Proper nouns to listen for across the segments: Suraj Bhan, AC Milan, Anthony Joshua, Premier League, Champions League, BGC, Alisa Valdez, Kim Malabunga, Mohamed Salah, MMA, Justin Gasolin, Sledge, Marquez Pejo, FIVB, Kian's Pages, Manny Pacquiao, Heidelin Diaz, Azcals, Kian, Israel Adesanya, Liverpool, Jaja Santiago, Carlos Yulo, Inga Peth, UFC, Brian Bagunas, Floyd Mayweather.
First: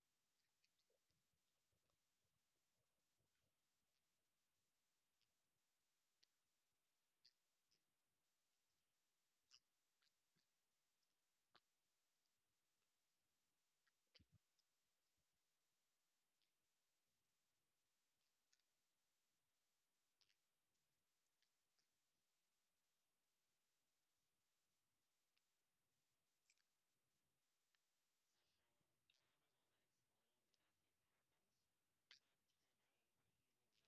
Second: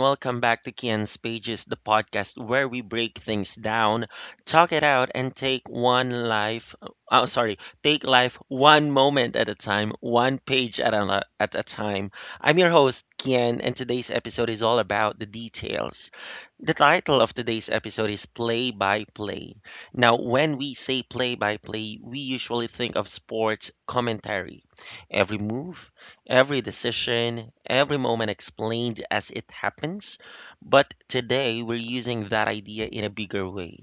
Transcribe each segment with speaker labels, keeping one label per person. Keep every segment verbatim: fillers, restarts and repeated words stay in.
Speaker 1: welcome back to Kian's Pages, the podcast where we break things down, talk it out, and take one life. Oh, sorry, take life one moment at a time, one page at a, li- at a time. I'm your host, Kian, and today's episode is all about the details. The title of today's episode is Play by Play. Now, when we say play by play, we usually think of sports commentary. Every move, every decision, every moment explained as it happens. But today we're using that idea in a bigger way.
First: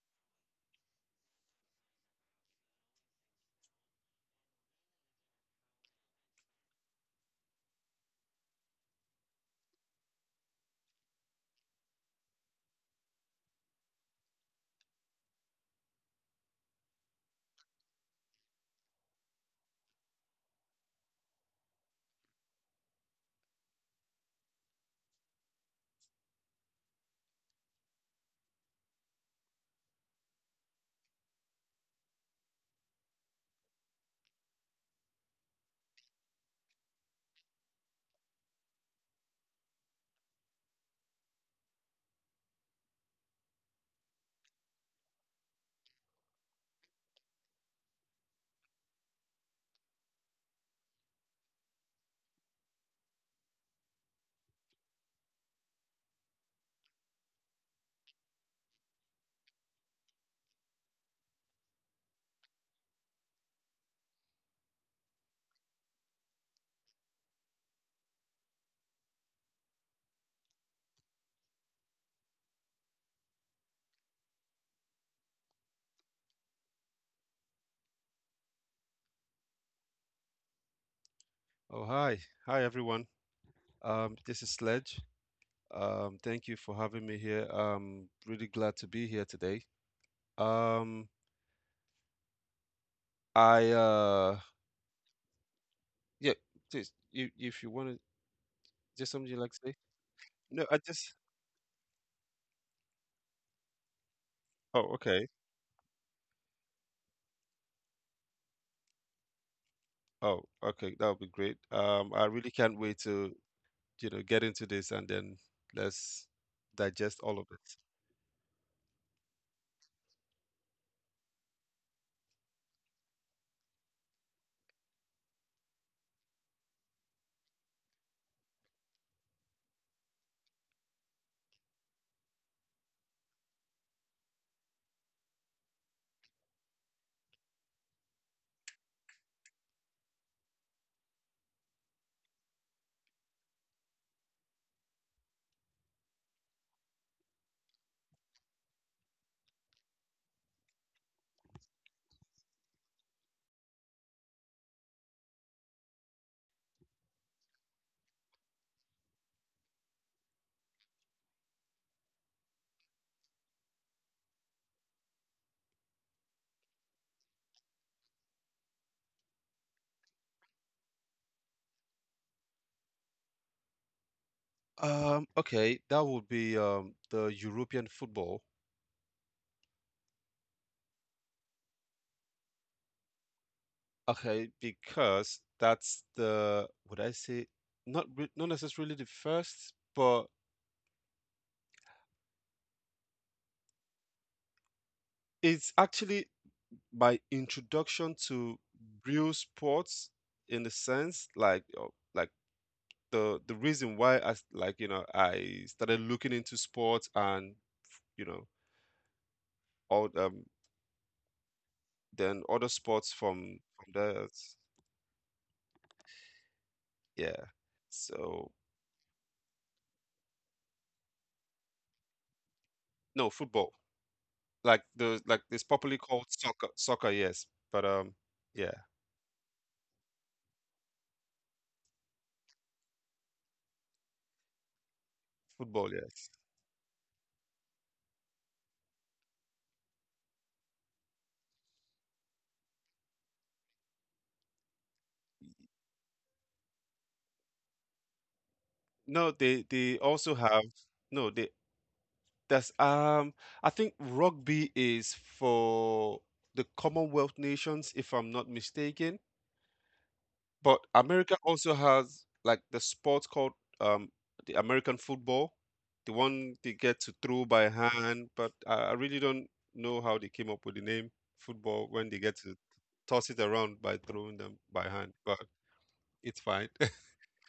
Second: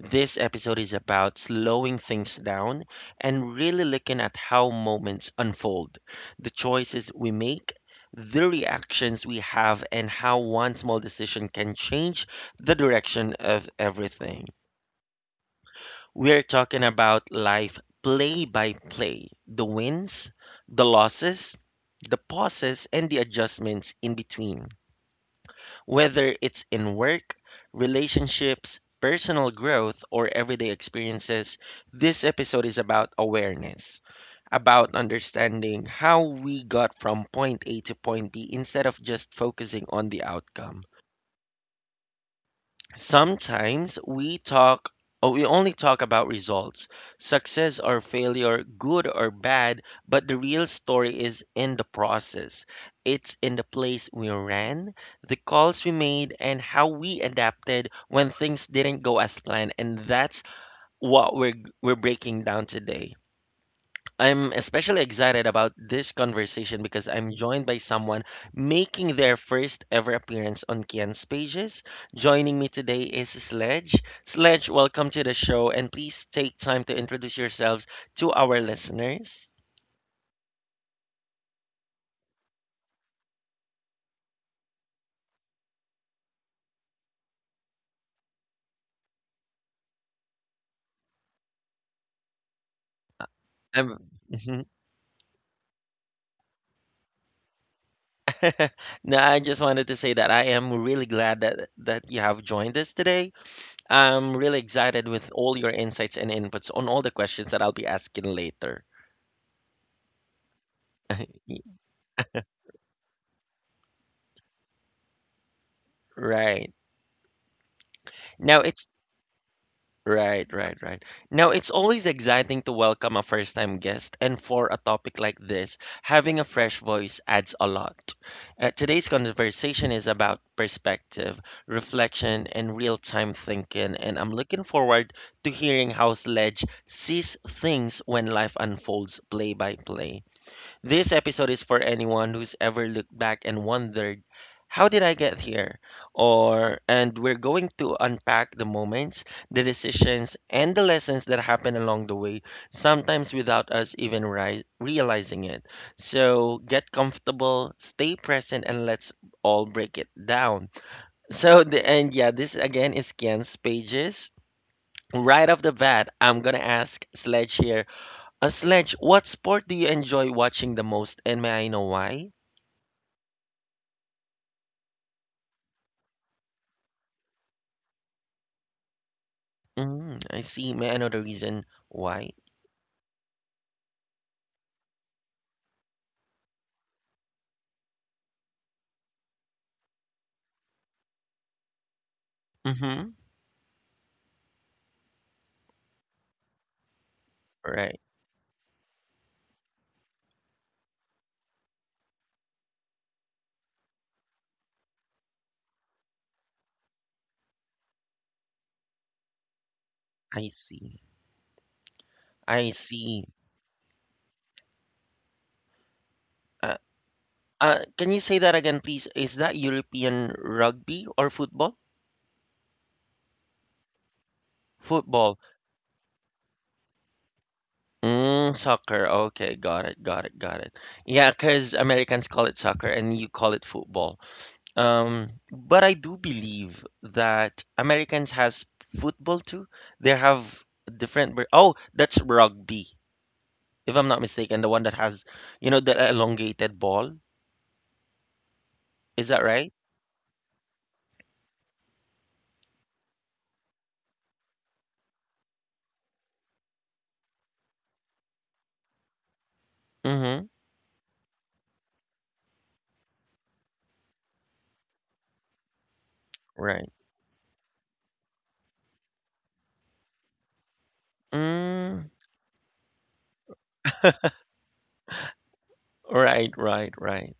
Speaker 1: This episode is about slowing things down and really looking at how moments unfold, the choices we make, the reactions we have, and how one small decision can change the direction of everything. We are talking about life play by play, the wins, the losses, the pauses, and the adjustments in between. Whether it's in work, relationships, personal growth, or everyday experiences, this episode is about awareness, about understanding how we got from point A to point B instead of just focusing on the outcome. Sometimes we talk or we only talk about results, success or failure, good or bad, but the real story is in the process. It's in the place we ran, the calls we made, and how we adapted when things didn't go as planned. And that's what we're we're breaking down today. I'm especially excited about this conversation because I'm joined by someone making their first ever appearance on Kian's pages. Joining me today is Sledge. Sledge, welcome to the show, and please take time to introduce yourselves to our listeners.
Speaker 2: Oh, hi. Hi, everyone. Um, this is Sledge. Um, thank you for having me here. Um, really glad to be here today. Um, I,
Speaker 1: I'm,
Speaker 2: uh,
Speaker 1: Mhm.
Speaker 2: yeah, just, you, if you want to, just
Speaker 1: No,
Speaker 2: something you'd
Speaker 1: I
Speaker 2: like to
Speaker 1: just
Speaker 2: say?
Speaker 1: wanted to say that I
Speaker 2: No,
Speaker 1: am
Speaker 2: I
Speaker 1: really
Speaker 2: just,
Speaker 1: glad that that you have joined us today. I'm really
Speaker 2: oh,
Speaker 1: excited
Speaker 2: okay.
Speaker 1: with all your insights and inputs on all the questions that I'll be asking later.
Speaker 2: Oh, okay. That would be great. Um, I really can't wait to, you know, get into this and then let's
Speaker 1: Right.
Speaker 2: digest all of it.
Speaker 1: Now it's Right, right, right. Now, it's always exciting to welcome a first-time guest, and for a topic like this, having a fresh voice adds a lot. Uh, today's conversation is about perspective, reflection, and real-time thinking, and I'm looking forward to hearing how Sledge sees things when life unfolds play by play. This episode is for anyone who's ever looked back and wondered, how did I get here? Or, and we're going to unpack the moments, the decisions, and the lessons that happen along the way, sometimes without us even ri- realizing it. So get comfortable, stay present, and let's all break it down. So, the, and yeah, this again is Ken's pages. Right off the bat, I'm gonna ask Sledge here a sledge, what sport do you enjoy watching the most, and may I know why?
Speaker 2: Um, okay. That would be, um, the European football.
Speaker 1: Mm, I see. May I know the reason why?
Speaker 2: Okay, because that's the, would I say, not re not necessarily the first, but
Speaker 1: Mm-hmm.
Speaker 2: it's actually my
Speaker 1: Right.
Speaker 2: introduction to real sports in the sense like uh, like the the reason why I s- like you know I started looking into sports and you know all
Speaker 1: I
Speaker 2: um
Speaker 1: see.
Speaker 2: then
Speaker 1: I
Speaker 2: other sports
Speaker 1: see.
Speaker 2: from from that.
Speaker 1: Uh,
Speaker 2: Yeah,
Speaker 1: uh, can you say that
Speaker 2: so
Speaker 1: again, please? Is that European rugby or football?
Speaker 2: no, football. Like the
Speaker 1: Football.
Speaker 2: like It's popularly called soccer soccer yes, but um
Speaker 1: Mm,
Speaker 2: yeah,
Speaker 1: soccer. Okay, got it, got it, got it. Yeah, because Americans call it soccer and you call it football. Um, but
Speaker 2: football,
Speaker 1: I do
Speaker 2: yes.
Speaker 1: believe that Americans has football too. They have different. ver- Oh, that's rugby, if I'm not mistaken. The one that has, you know, the elongated ball.
Speaker 2: No,
Speaker 1: Is that
Speaker 2: they
Speaker 1: right?
Speaker 2: they also have no, they there's um I think rugby is for the Commonwealth nations, if I'm not mistaken.
Speaker 1: Mm-hmm.
Speaker 2: But America also has like the sport called, um the American football, the one they get
Speaker 1: Right.
Speaker 2: to throw by hand, but I, I really don't know how they came up with the name football when they
Speaker 1: Mm,
Speaker 2: get to toss it around by throwing them by hand, but it's
Speaker 1: right,
Speaker 2: fine.
Speaker 1: right, right.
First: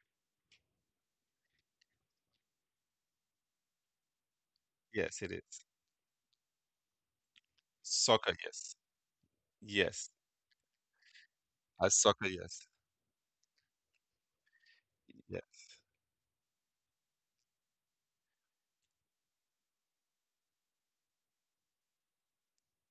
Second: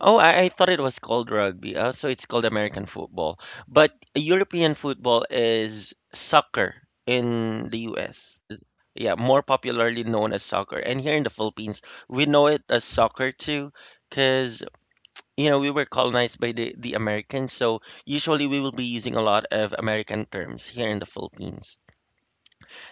Speaker 1: Oh, I, I thought it was called rugby. Uh, so it's called American football. But European
Speaker 2: Yes,
Speaker 1: football
Speaker 2: it is.
Speaker 1: is soccer in the U S.
Speaker 2: Soccer, yes.
Speaker 1: Yeah, more popularly
Speaker 2: Yes.
Speaker 1: known as soccer. And here in the Philippines,
Speaker 2: As
Speaker 1: we
Speaker 2: soccer,
Speaker 1: know it
Speaker 2: yes.
Speaker 1: as soccer too, because
Speaker 2: Yeah,
Speaker 1: you know we were colonized by the the Americans, so usually we will be using a lot of American terms here in the Philippines.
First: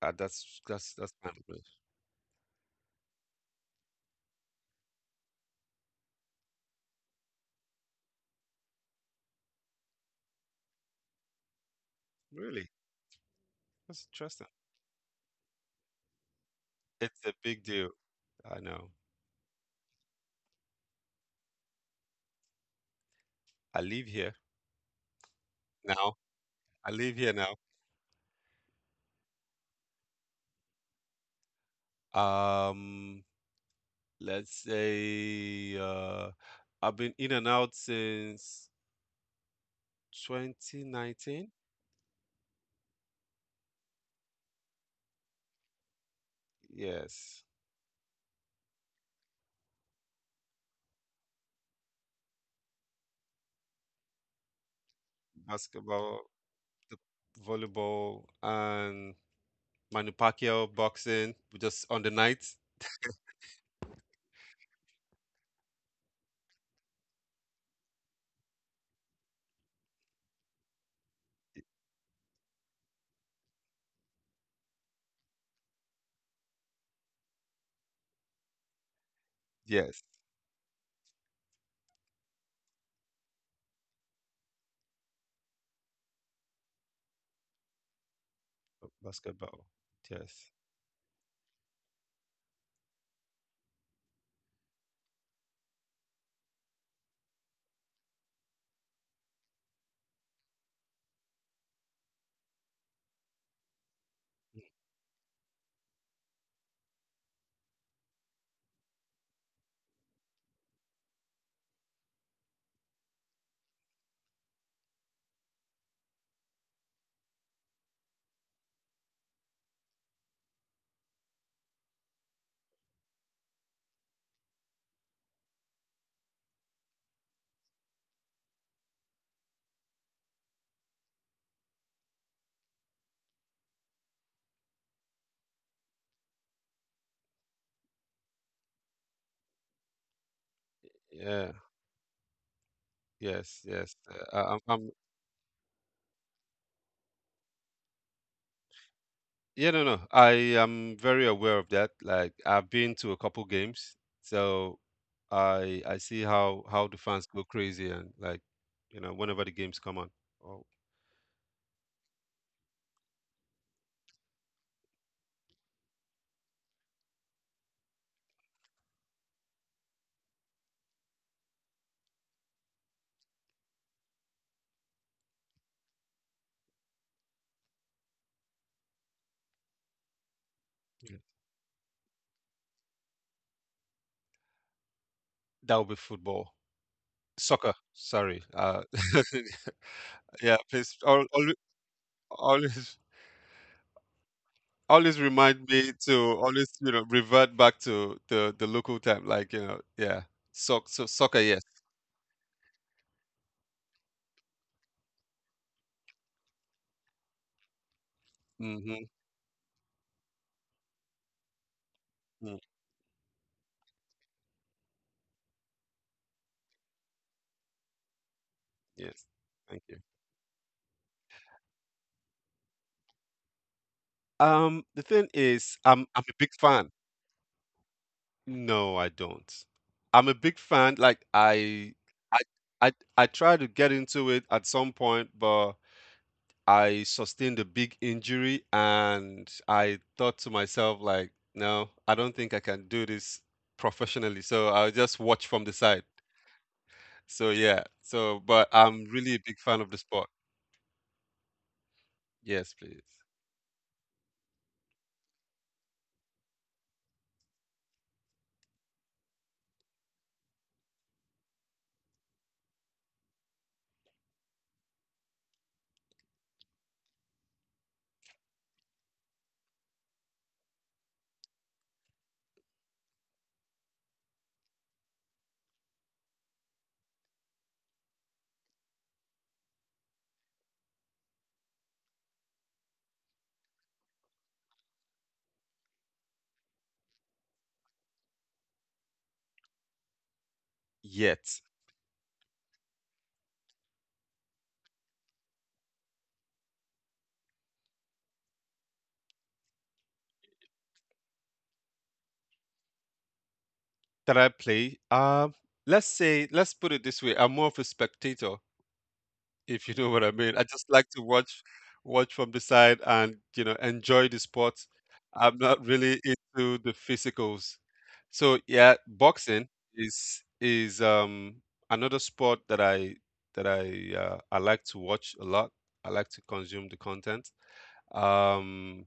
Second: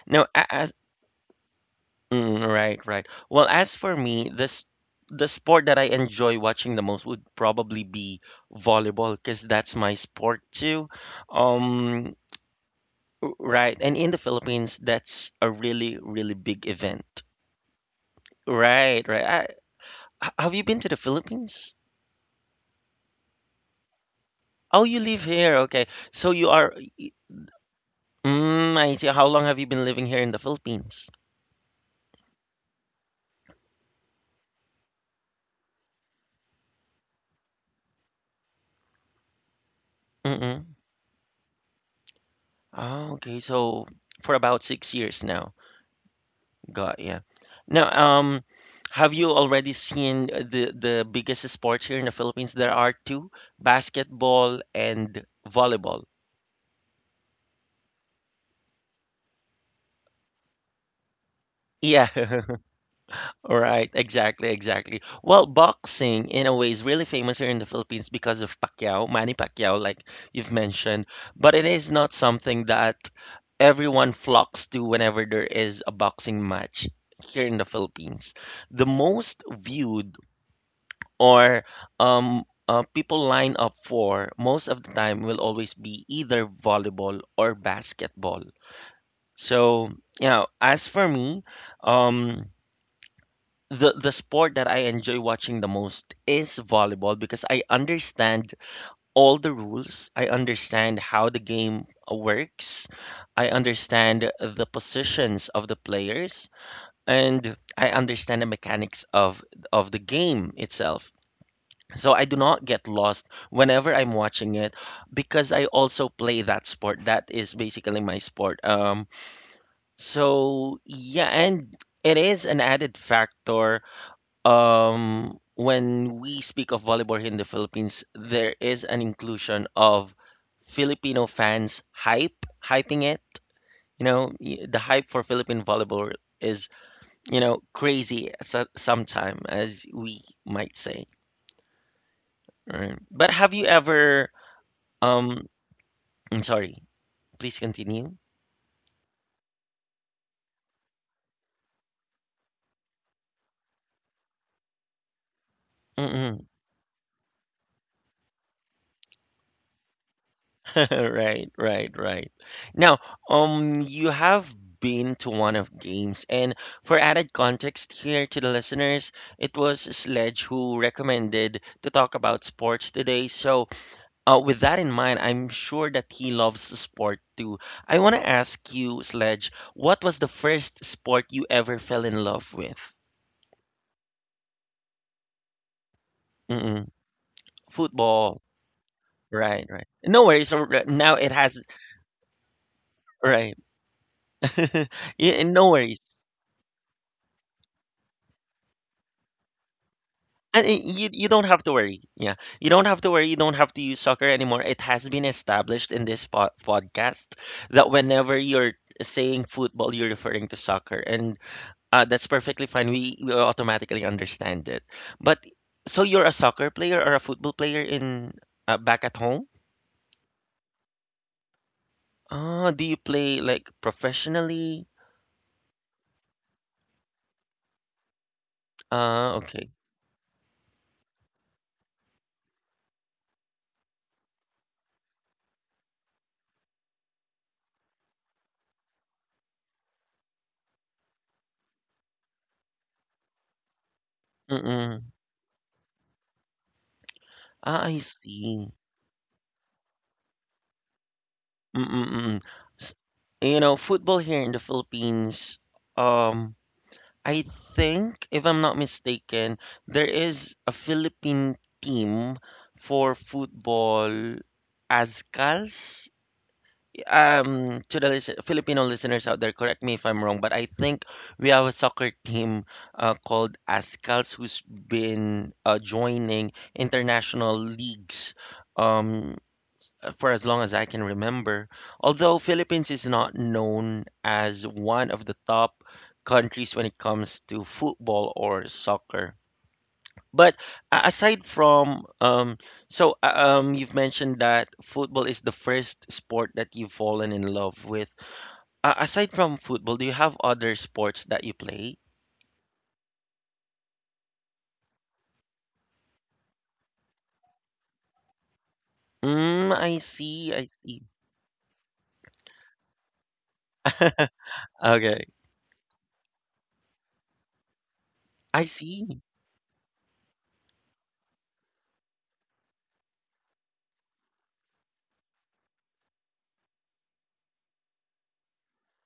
Speaker 2: uh,
Speaker 1: Now, a-
Speaker 2: that's
Speaker 1: a-
Speaker 2: that's that's my belief.
Speaker 1: mm, right, right. Well, as for me, this the sport that I enjoy watching the most would probably be volleyball, because that's my sport too. Um,
Speaker 2: Really,
Speaker 1: r- right, and
Speaker 2: that's
Speaker 1: in the
Speaker 2: interesting.
Speaker 1: Philippines, that's a really, really big
Speaker 2: It's
Speaker 1: event.
Speaker 2: a big deal. I know.
Speaker 1: Right, right. I, H- have you been to the Philippines?
Speaker 2: I live here
Speaker 1: Oh, you live here. Okay.
Speaker 2: now.
Speaker 1: So you are.
Speaker 2: I live here now.
Speaker 1: Mm, I see. How long have you been living here in the Philippines?
Speaker 2: Um, let's say uh, I've been in and out since
Speaker 1: Mm-mm.
Speaker 2: twenty nineteen.
Speaker 1: Oh, okay. So for about six years now. Got yeah.
Speaker 2: Yes,
Speaker 1: Now, um, have you already seen the the biggest sports here in the Philippines? There are two, basketball and volleyball.
Speaker 2: basketball, the volleyball, and manu Pacquiao boxing, just
Speaker 1: Yeah.
Speaker 2: on the night.
Speaker 1: Right, exactly, exactly. Well, boxing in a way is really famous here in the Philippines because of Pacquiao, Manny Pacquiao, like you've mentioned, but it is not something that everyone flocks to whenever there is a boxing match here in the Philippines. The most viewed
Speaker 2: Yes,
Speaker 1: or um uh, people line up for most of the time will always be either volleyball or basketball.
Speaker 2: basketball.
Speaker 1: So, you know,
Speaker 2: Yes.
Speaker 1: as for me, um the the sport that I enjoy watching the most is volleyball because I understand all the rules. I understand how the game uh, works. I understand the positions of the players and I understand the mechanics of of the game itself. So I do not get lost whenever I'm watching it because I also play that sport. That is basically my sport. Um so yeah, and it is an added factor um, when we speak of volleyball here in the Philippines, there is an inclusion of Filipino fans hype, hyping it. You know, y- the hype for Philippine volleyball is, you know, crazy so- sometime, as we might say.
Speaker 2: Yeah.
Speaker 1: Right? But have you
Speaker 2: Yes.
Speaker 1: ever,
Speaker 2: Yes. Uh, I- I'm, I'm.
Speaker 1: um, I'm sorry, please continue.
Speaker 2: Yeah. No. No. I am very aware of that. Like I've been to a couple games, so I I see how how the fans go crazy and like you know whenever the games come on. Oh,
Speaker 1: Right, right, right. Now, um, you have been to one of games, and for added context here to the listeners, it was Sledge who recommended to talk about sports today. So, uh, with that in mind, I'm sure that he loves sport too. I want to ask you, Sledge, what was the first sport you
Speaker 2: yeah.
Speaker 1: ever fell in love with?
Speaker 2: That would be
Speaker 1: Mm-mm.
Speaker 2: football. Soccer,
Speaker 1: Football.
Speaker 2: sorry. Uh,
Speaker 1: Right, right. No worries. So, uh,
Speaker 2: yeah,
Speaker 1: now it
Speaker 2: please
Speaker 1: has,
Speaker 2: al al always,
Speaker 1: right. Yeah,
Speaker 2: always
Speaker 1: no worries.
Speaker 2: remind me to always you know revert back to the the local time like you know
Speaker 1: And
Speaker 2: yeah.
Speaker 1: i- you you
Speaker 2: Soc so
Speaker 1: don't have to
Speaker 2: soccer,
Speaker 1: worry.
Speaker 2: yes.
Speaker 1: Yeah. You don't have to worry. You don't have to use soccer anymore. It has been established in this po- podcast that whenever you're saying
Speaker 2: Mm-hmm.
Speaker 1: football, you're referring to soccer. And uh, that's perfectly fine.
Speaker 2: mm
Speaker 1: We, we automatically understand it. But so you're a soccer player or a football player in uh, back at home?
Speaker 2: yes, thank you.
Speaker 1: Ah, do you play like professionally?
Speaker 2: um the thing is i'm i'm a big fan.
Speaker 1: Ah,
Speaker 2: No, I
Speaker 1: okay.
Speaker 2: don't. I'm a big fan. like i i i, I tried to get into it at some point, but I sustained a big injury and I thought to myself, like, no, I don't think I can do this professionally, so
Speaker 1: Mm-mm.
Speaker 2: I'll just watch from the side. So
Speaker 1: Ah, I
Speaker 2: yeah, so
Speaker 1: see.
Speaker 2: but I'm really a big fan of the sport.
Speaker 1: Mm-mm-mm.
Speaker 2: Yes, please.
Speaker 1: You know, football here in the Philippines, um I think, if I'm not mistaken, there is a Philippine team for football, Azcals. Um, to the listen, Filipino listeners out there, correct me if I'm wrong, but I think we have a soccer team uh, called Azcals who's been uh, joining international leagues. Um, for as long as I can remember. Although Philippines is not known as one of the top countries when it comes to football or soccer. But a- aside
Speaker 2: Yet
Speaker 1: from um, so uh, um, you've mentioned that football is the first sport that you've fallen in love with. Uh, aside from football, do you have other sports that you play?
Speaker 2: that I play, um, let's say, let's put it this way: I'm more of a spectator,
Speaker 1: Mm,
Speaker 2: if you
Speaker 1: I
Speaker 2: know what I
Speaker 1: see,
Speaker 2: mean. I
Speaker 1: I
Speaker 2: just
Speaker 1: see.
Speaker 2: like to watch, watch from the side, and you know, enjoy the sport.
Speaker 1: Okay,
Speaker 2: I'm not really into the physicals. So
Speaker 1: I
Speaker 2: yeah,
Speaker 1: see.
Speaker 2: boxing is is um another sport that I that I uh, I like to watch a lot. I like to consume the content. Um,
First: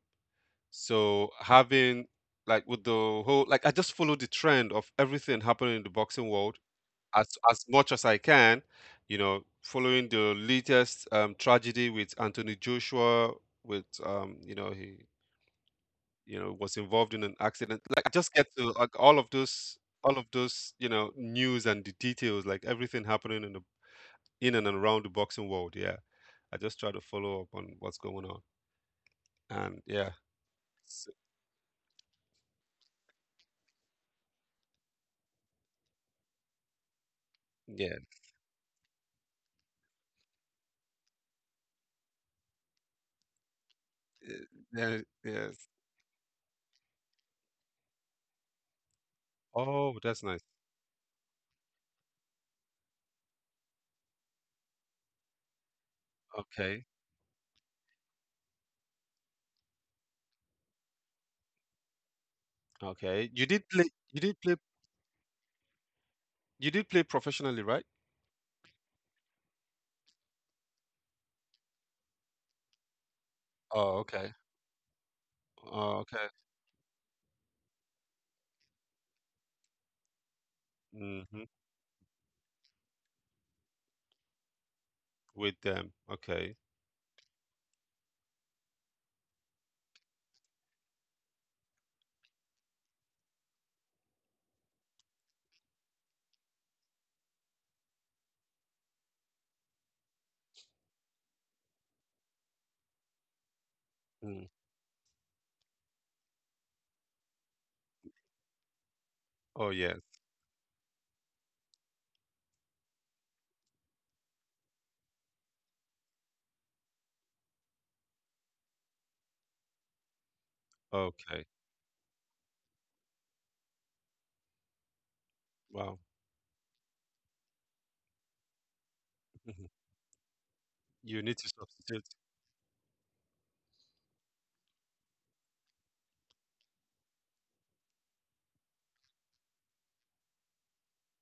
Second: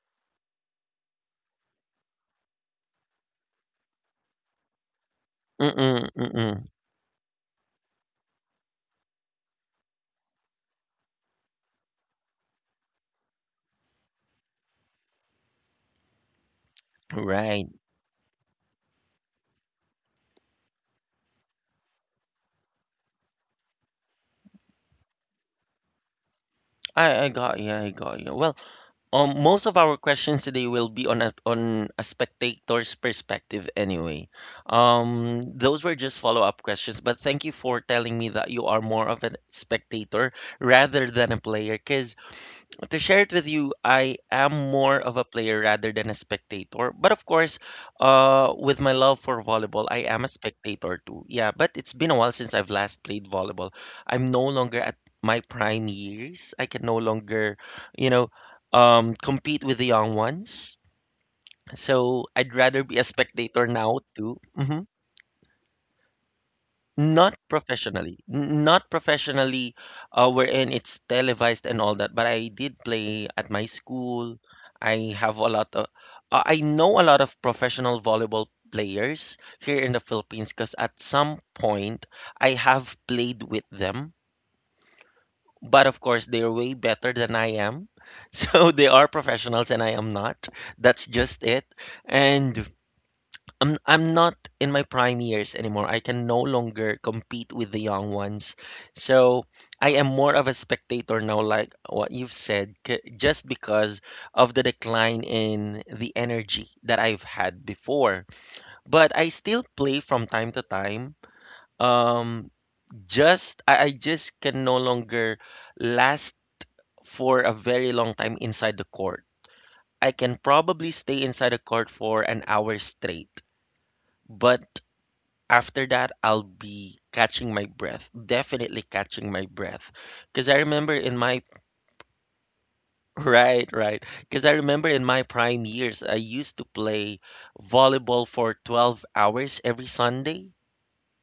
Speaker 2: So having like with the whole like I just follow the trend of everything happening in the
Speaker 1: Mm-mm,
Speaker 2: boxing world
Speaker 1: mm-mm.
Speaker 2: as as much as I can, you know, following the latest, um, tragedy with Anthony Joshua, with, um, you know he, you know was involved in an
Speaker 1: Right.
Speaker 2: accident. Like I just get to like all of those all of those, you know news and the details, like everything happening in the in and around the boxing world. Yeah, I
Speaker 1: I
Speaker 2: just try
Speaker 1: I
Speaker 2: to
Speaker 1: got
Speaker 2: follow
Speaker 1: you.
Speaker 2: up
Speaker 1: I
Speaker 2: on
Speaker 1: got
Speaker 2: what's
Speaker 1: you.
Speaker 2: going
Speaker 1: Well,
Speaker 2: on
Speaker 1: Um, most of our
Speaker 2: and yeah.
Speaker 1: questions today will be on a,
Speaker 2: s-
Speaker 1: on a spectator's perspective anyway. Um, those were just follow-up questions, but thank you for telling
Speaker 2: yeah,
Speaker 1: me that you are more of a spectator rather than a player, because to share it with you, I
Speaker 2: uh,
Speaker 1: am more of
Speaker 2: yeah,
Speaker 1: a player
Speaker 2: yeah.
Speaker 1: rather than a spectator. But of course, uh, with my love for volleyball, I
Speaker 2: Oh,
Speaker 1: am a
Speaker 2: that's nice.
Speaker 1: spectator too. Yeah, but it's been a while since I've last played volleyball. I'm no longer at my prime years. I can no
Speaker 2: Okay.
Speaker 1: longer, you know, um, compete with the young ones. So I'd rather be a
Speaker 2: Okay. You
Speaker 1: spectator
Speaker 2: did
Speaker 1: now
Speaker 2: play you
Speaker 1: too.
Speaker 2: did play
Speaker 1: Mhm.
Speaker 2: you did play
Speaker 1: Not
Speaker 2: professionally, right?
Speaker 1: professionally. N- Not professionally, uh, wherein it's televised and all that, but I did play at my
Speaker 2: Oh,
Speaker 1: school.
Speaker 2: okay.
Speaker 1: I have a lot of,
Speaker 2: Oh,
Speaker 1: uh,
Speaker 2: okay.
Speaker 1: I know a lot of professional volleyball players here in the Philippines because at some
Speaker 2: Hmm.
Speaker 1: point I have played with them,
Speaker 2: With
Speaker 1: but of
Speaker 2: them.
Speaker 1: course they're
Speaker 2: Okay.
Speaker 1: way better than I am. So they are professionals and I am not. That's just it. And I'm I'm not in my prime years anymore. I can no longer compete with the young ones. So I am more of a spectator now, like what you've said, c- just because of
Speaker 2: Mm.
Speaker 1: the decline in the energy that I've had before. But I still
Speaker 2: Oh,
Speaker 1: play
Speaker 2: yes.
Speaker 1: from time to time. Um, just I, I just can no longer last for a very long time inside the court. I can probably stay
Speaker 2: Okay.
Speaker 1: inside the court for an hour straight. But after
Speaker 2: Wow.
Speaker 1: that, I'll be catching my breath, definitely catching my
Speaker 2: Mhm.
Speaker 1: breath. Because I remember in
Speaker 2: You need
Speaker 1: my,
Speaker 2: to substitute.
Speaker 1: right, right. Because I remember in my prime years, I used to play volleyball for twelve hours every Sunday,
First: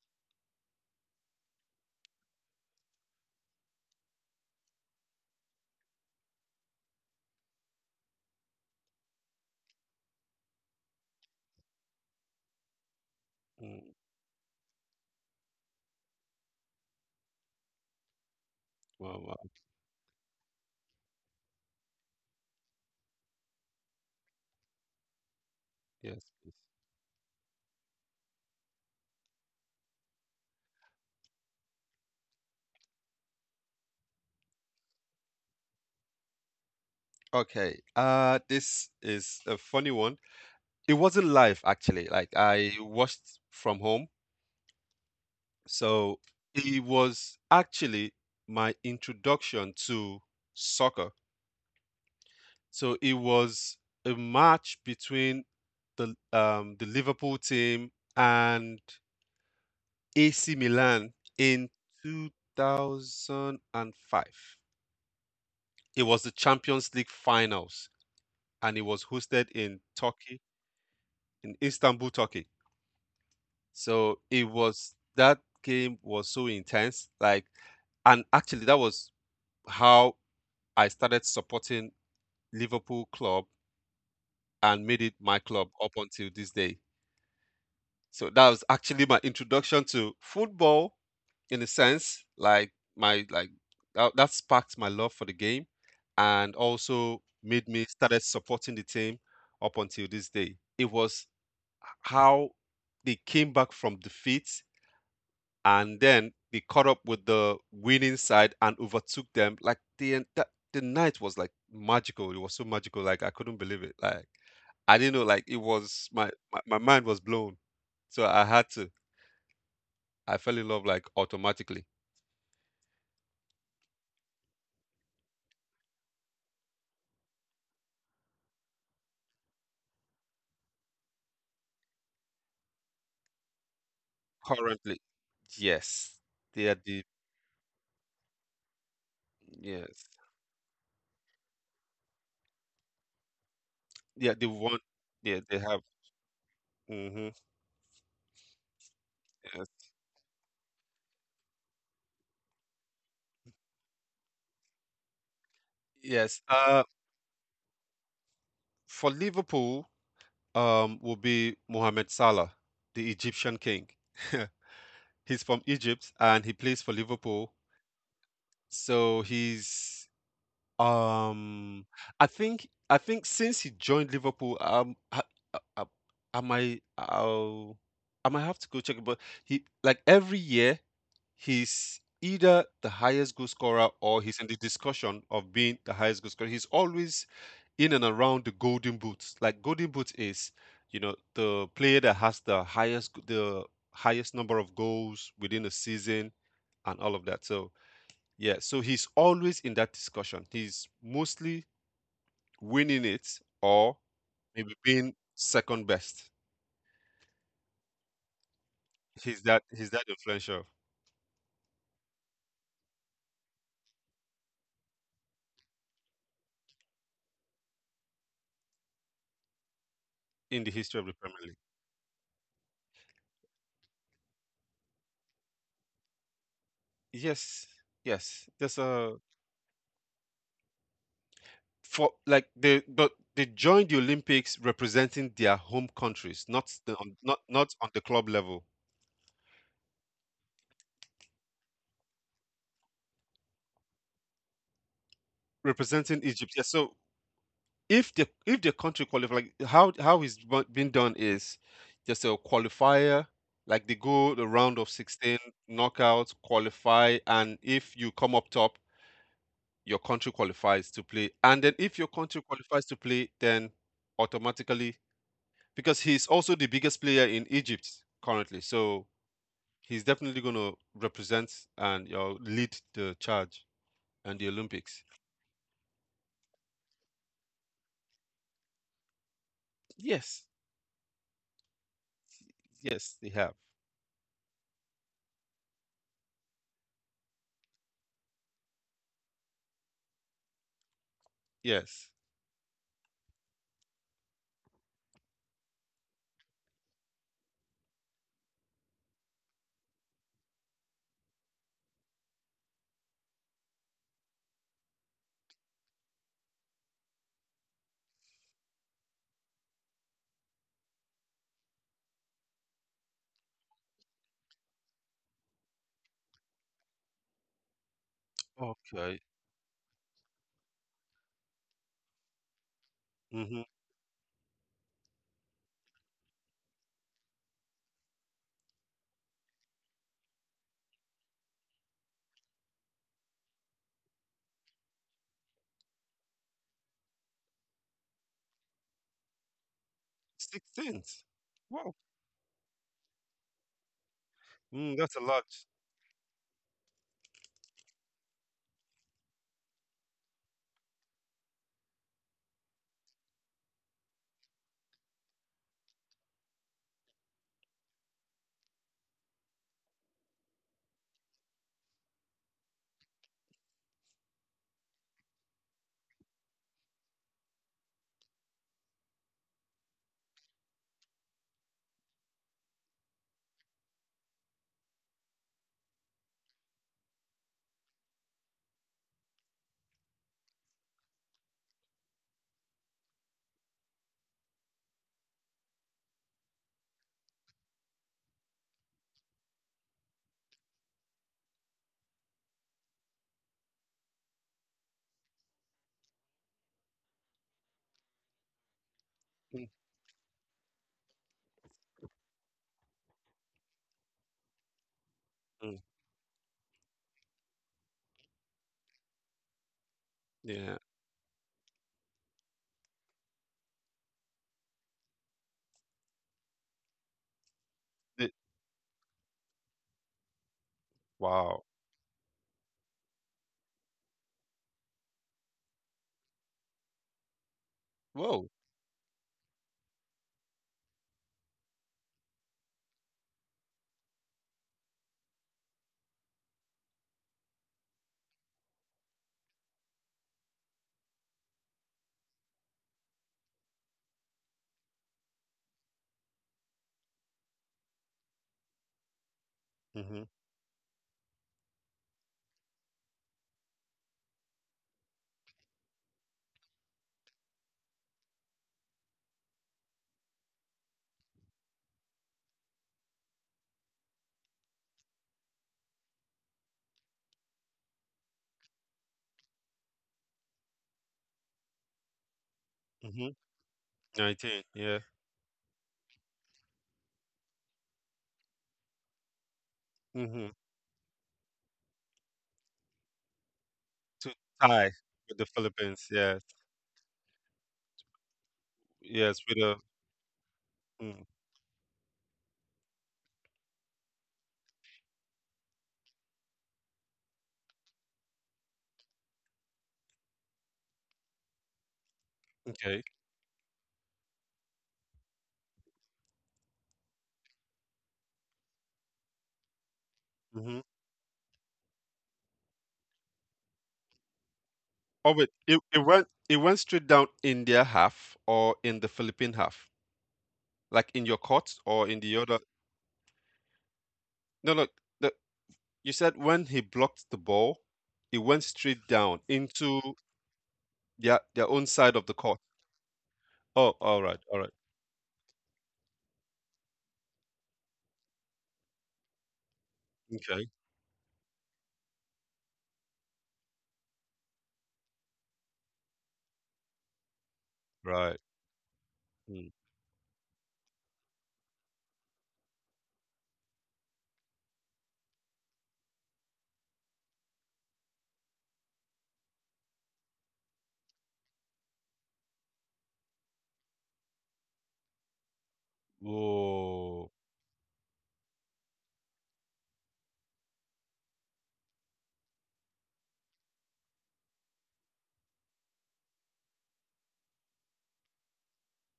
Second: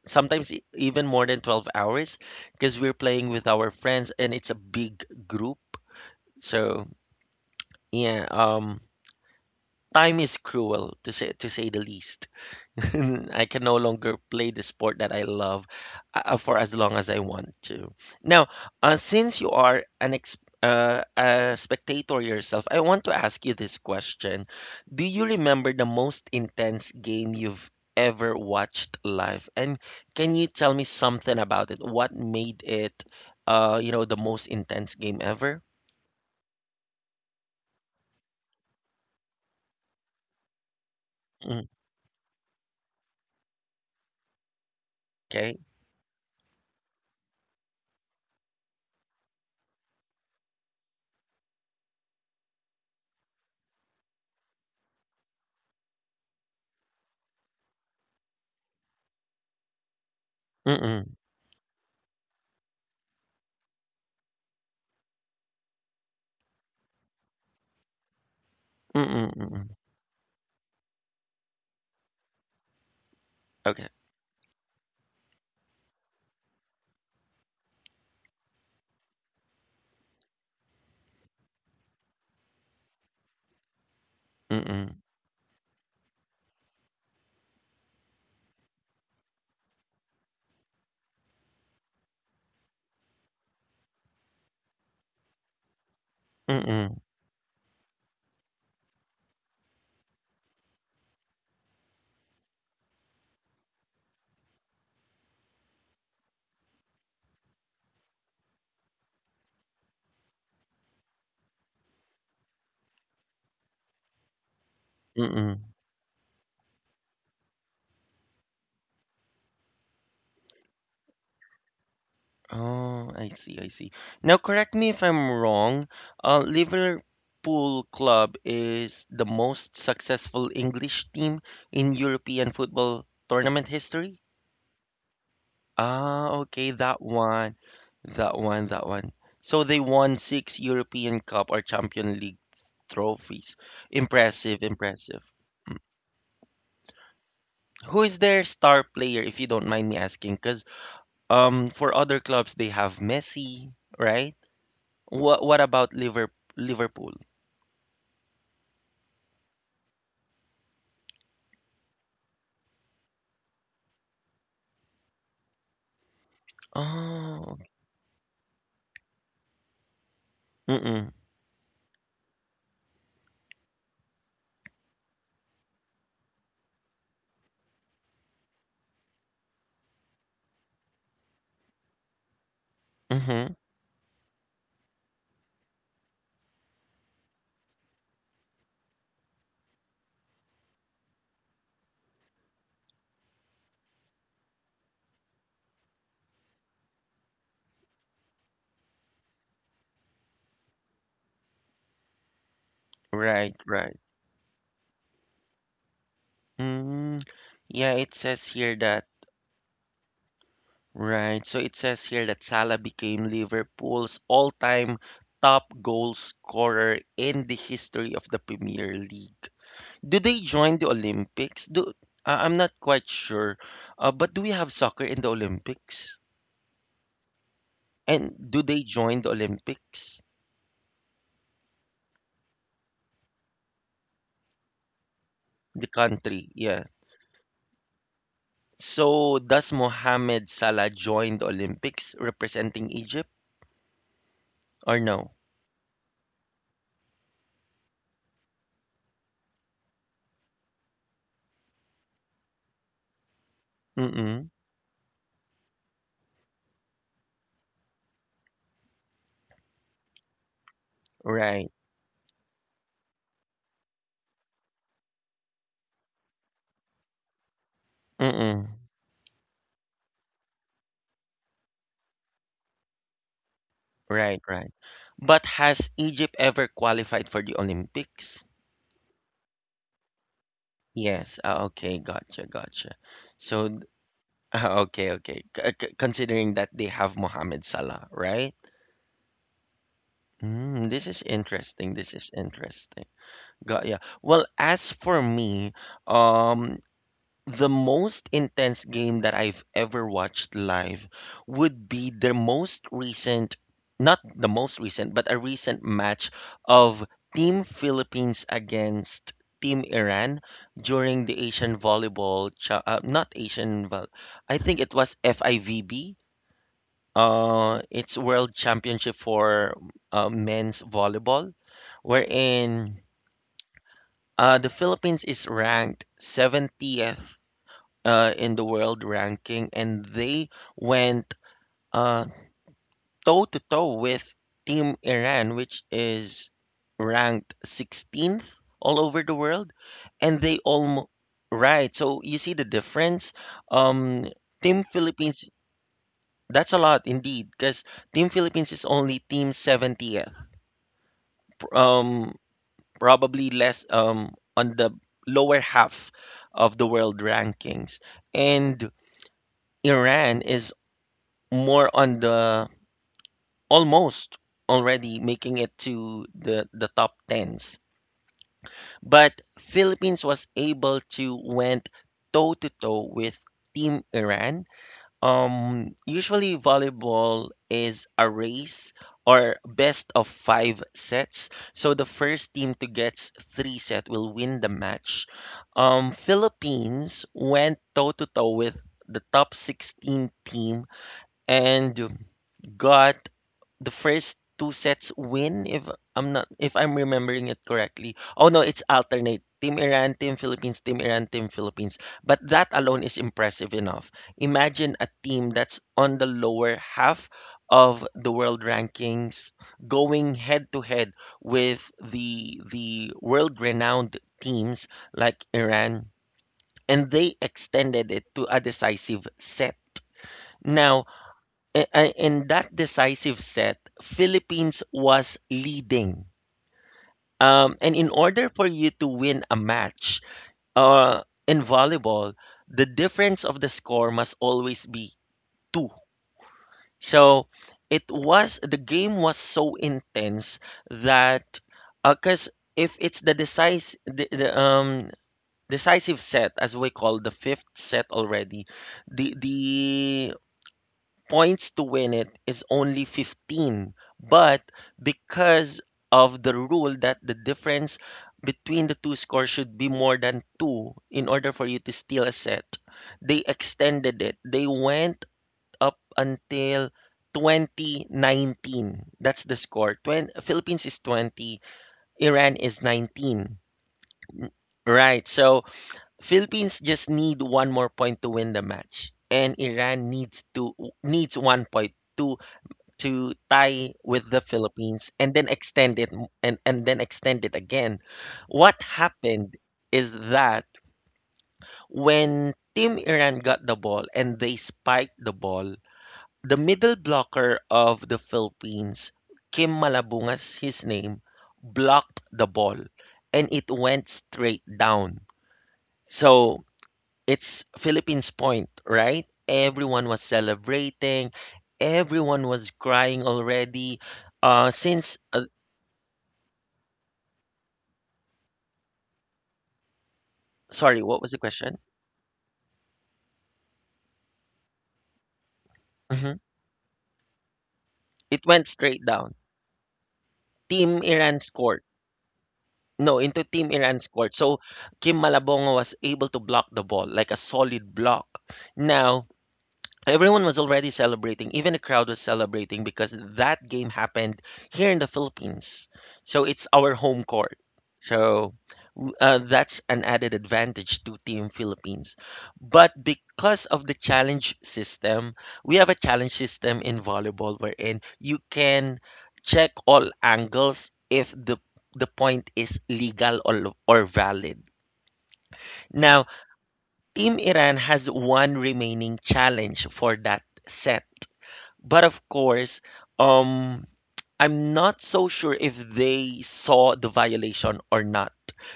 Speaker 1: sometimes e- even more than twelve hours, because we're playing with our friends and it's a big group. So, yeah, um, time is cruel to say to say the least. I can no
Speaker 2: Mm.
Speaker 1: longer play the sport that I love uh, for as long as I want to. Now, uh,
Speaker 2: Wow,
Speaker 1: since
Speaker 2: wow.
Speaker 1: you are an ex uh, a spectator yourself, I want to ask you this question. Do you remember the
Speaker 2: Yes.
Speaker 1: most
Speaker 2: Yes.
Speaker 1: intense game you've ever watched live? And can you tell me something about it? What made it, uh, you know, the most intense game ever?
Speaker 2: Okay. Uh, this is a funny one. It wasn't live
Speaker 1: Mm.
Speaker 2: actually. Like I watched from home.
Speaker 1: Okay.
Speaker 2: So it was actually my introduction to soccer. So it was a match between the um, the Liverpool team and A C Milan
Speaker 1: Mm-mm.
Speaker 2: in two thousand five. It was the Champions League finals, and it was
Speaker 1: Mm-mm.
Speaker 2: hosted in
Speaker 1: Mm-mm.
Speaker 2: Turkey, in Istanbul, Turkey.
Speaker 1: Okay.
Speaker 2: So it was that game was so intense, like, and actually that was how I started supporting Liverpool club and
Speaker 1: Mm-mm.
Speaker 2: made it my club up until this day. So that was actually my introduction to football in a sense, like my like that, that sparked my love for the game and
Speaker 1: Mm-mm.
Speaker 2: also made me started supporting the team up until this day. It was how they came back from defeat and then they caught up with the winning side and overtook them. Like the en- that, the night was like magical. It was so magical. Like I couldn't believe it. Like I didn't know. Like it
Speaker 1: Mm-mm.
Speaker 2: was my my, my mind was blown. So I had to, I fell in love like automatically.
Speaker 1: Oh, I see, I see. Now, correct me if I'm wrong. Uh, Liverpool Club is the most successful English team in European football tournament history.
Speaker 2: Currently,
Speaker 1: Ah, okay, that
Speaker 2: yes,
Speaker 1: one,
Speaker 2: they are
Speaker 1: that
Speaker 2: the
Speaker 1: one, that one. So they won six European Cup or
Speaker 2: yes,
Speaker 1: Champion League trophies. Impressive, impressive. Mm.
Speaker 2: they are the one. They they have.
Speaker 1: Who is their star player, if you
Speaker 2: Hmm,
Speaker 1: don't mind me asking? Because um, for
Speaker 2: yes,
Speaker 1: other clubs, they have Messi, right? What what about Liver Liverpool?
Speaker 2: yes. Uh, for Liverpool, um, will be Mohamed Salah, the Egyptian king.
Speaker 1: Oh,
Speaker 2: He's from Egypt and he plays for Liverpool.
Speaker 1: mm-mm,
Speaker 2: So he's, um, I think I think since he joined Liverpool, um, I, I, I, I might I'll, I might have to go check it, but he, like, every year
Speaker 1: mm-hmm.
Speaker 2: he's either the highest goal scorer or he's in the discussion of being the highest goal scorer. He's always in and around the golden boots. Like golden boots is, you know, the player that has the highest the highest number of goals within a season and all of that. So yeah, so he's always in that discussion. He's mostly
Speaker 1: Right,
Speaker 2: winning
Speaker 1: right.
Speaker 2: it or maybe being second best.
Speaker 1: Mm, yeah, it says here that,
Speaker 2: He's that he's that influential
Speaker 1: right. So it says here that Salah became Liverpool's all-time top goal scorer in the history of the Premier League. Do they
Speaker 2: in the
Speaker 1: join the
Speaker 2: history of the Premier League.
Speaker 1: Olympics? Do I I'm not quite sure. Uh, but do we have soccer in the Olympics?
Speaker 2: Yes, yes. There's
Speaker 1: And do
Speaker 2: a
Speaker 1: they join the Olympics?
Speaker 2: For like they but they joined the Olympics representing their home
Speaker 1: The
Speaker 2: countries, not
Speaker 1: country,
Speaker 2: the, on,
Speaker 1: yeah.
Speaker 2: not not on the club level,
Speaker 1: So does Mohamed Salah join the Olympics representing Egypt or no?
Speaker 2: representing Egypt. Yeah, so if the if the country qualify, like how how it's bu- been done is just a qualifier. Like they go the round of
Speaker 1: Mm-mm.
Speaker 2: sixteen, knockout, qualify, and if you come up top, your country qualifies to play. And then if your
Speaker 1: Right.
Speaker 2: country qualifies to play, then automatically because he's also the biggest player in Egypt currently.
Speaker 1: Mm-mm.
Speaker 2: So he's definitely going to represent and, you know, lead the charge and the
Speaker 1: Right,
Speaker 2: Olympics.
Speaker 1: right. But has Egypt ever qualified for the Olympics?
Speaker 2: Yes,
Speaker 1: Yes. Ah, okay, gotcha,
Speaker 2: yes, they
Speaker 1: gotcha.
Speaker 2: have.
Speaker 1: So d- okay, okay. C- c- considering that they have Mohamed Salah, right? Mm, this is
Speaker 2: Yes.
Speaker 1: interesting. This is interesting. Got yeah. Well, as for me, um, the most intense game that I've ever watched live would be the most recent, not the most recent, but a recent match of Team Philippines against Team Iran during the Asian Volleyball, cha- uh, not Asian, vol- I think it was F I V B. Uh, it's World
Speaker 2: Okay.
Speaker 1: Championship for uh, men's volleyball, wherein
Speaker 2: Mm-hmm.
Speaker 1: uh, the Philippines is ranked seventieth uh, in the world ranking, and they went uh, toe to toe with Team Iran, which is ranked sixteenth all over the world, and they
Speaker 2: sixteenth.
Speaker 1: almost
Speaker 2: Wow.
Speaker 1: right. So you see the difference. Um,
Speaker 2: Mm, that's
Speaker 1: Team
Speaker 2: a lot.
Speaker 1: Philippines, that's a lot indeed, because Team Philippines is only Team seventieth, pr- um, probably less um on the lower half of the world rankings, and Iran is more on the almost already making it to the the top tens, but Philippines was able to went toe to toe with Team Iran. Um, usually volleyball is a race or best of five sets, so the first team to get three set will win the match. Um, Philippines went toe to toe with the top sixteen team and got the first two sets win if I'm not if I'm remembering it correctly. Oh no, it's alternate. Team Iran, Team Philippines, Team Iran, Team Philippines. But that alone is impressive enough. Imagine a
Speaker 2: Mm-hmm.
Speaker 1: team that's on the lower half of the world rankings going
Speaker 2: Yeah.
Speaker 1: head to head with the the world renowned teams like Iran, and they
Speaker 2: The-
Speaker 1: extended it to a decisive set. Now,
Speaker 2: wow.
Speaker 1: a- a- in that decisive set, Philippines was leading. Um, and in
Speaker 2: Whoa.
Speaker 1: order for you to win a match uh, in volleyball, the difference of the score must always be two. So it was the game was so intense that because if it's the decisive the, the um decisive set, as we call the fifth set already, the
Speaker 2: Mm-hmm.
Speaker 1: the points to win it is only fifteen. But because of the rule that the difference between the two scores should be more than two in order for you to steal a set, they extended it. They went up until twenty nineteen. That's the score. twenty, Philippines is twenty, Iran is
Speaker 2: Mm-hmm.
Speaker 1: nineteen.
Speaker 2: nineteen. Yeah.
Speaker 1: Right. So Philippines just need one more point to win the match, and Iran
Speaker 2: Mm-hmm.
Speaker 1: needs to needs one point to to tie
Speaker 2: To
Speaker 1: with the
Speaker 2: tie with the
Speaker 1: Philippines and then
Speaker 2: Philippines.
Speaker 1: extend
Speaker 2: Yes.
Speaker 1: it m- and, and then extend it again. What
Speaker 2: Yes. With a.
Speaker 1: happened is that
Speaker 2: Mm,
Speaker 1: when Team Iran got the ball and they spiked the ball, the middle blocker of the Philippines, Kim Malabungas, his name, blocked the
Speaker 2: okay.
Speaker 1: ball and it went straight down. So it's Philippines Point, right? Everyone was
Speaker 2: Mm-hmm.
Speaker 1: celebrating. Everyone was crying already. Uh,
Speaker 2: Oh, wait.
Speaker 1: since,
Speaker 2: It,
Speaker 1: uh,
Speaker 2: it went. It went straight down in their half or in the Philippine half, like in
Speaker 1: sorry,
Speaker 2: your
Speaker 1: what was
Speaker 2: court
Speaker 1: the
Speaker 2: or
Speaker 1: question?
Speaker 2: in the other No, no. The, you said when
Speaker 1: Hmm.
Speaker 2: he blocked the ball, it went
Speaker 1: It went
Speaker 2: straight down
Speaker 1: straight down.
Speaker 2: into their
Speaker 1: Team
Speaker 2: their
Speaker 1: Iran
Speaker 2: own side
Speaker 1: scored.
Speaker 2: of the court.
Speaker 1: No, into
Speaker 2: Oh,
Speaker 1: Team
Speaker 2: all
Speaker 1: Iran
Speaker 2: right, all
Speaker 1: scored.
Speaker 2: right.
Speaker 1: So Kim Malabongo was able to block the ball like a solid block. Now,
Speaker 2: Okay,
Speaker 1: everyone was already celebrating. Even the crowd was celebrating because that game happened here in the Philippines. So it's our home court.
Speaker 2: right.
Speaker 1: So w-
Speaker 2: Mm.
Speaker 1: uh, that's an added advantage to Team Philippines. But because of the challenge system, we have a challenge system in volleyball wherein you can check all angles if the the point is legal or, or valid. Now,
Speaker 2: Whoa.
Speaker 1: Team Iran has one remaining challenge for that set. But of course, um, I'm not so sure if they saw the violation or not,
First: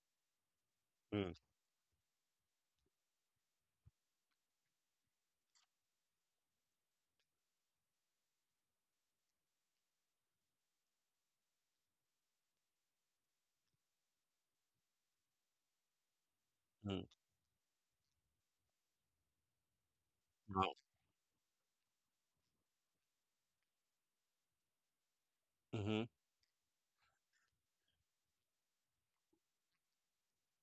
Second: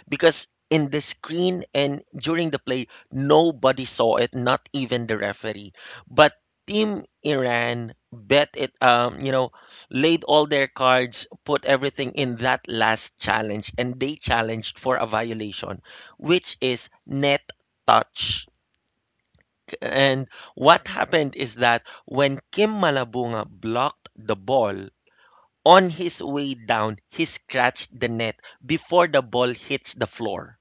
Speaker 1: because in the
Speaker 2: Mm.
Speaker 1: screen and during the play, nobody saw it, not even the referee. But Team Iran bet it, um, you know, laid all their cards, put everything in that last challenge, and they challenged for a violation, which is
Speaker 2: Mm.
Speaker 1: net touch, and
Speaker 2: Wow.
Speaker 1: what happened is that when Kim Malabunga blocked the ball on
Speaker 2: Hmm.
Speaker 1: his way down, he scratched the net before the ball hits the floor.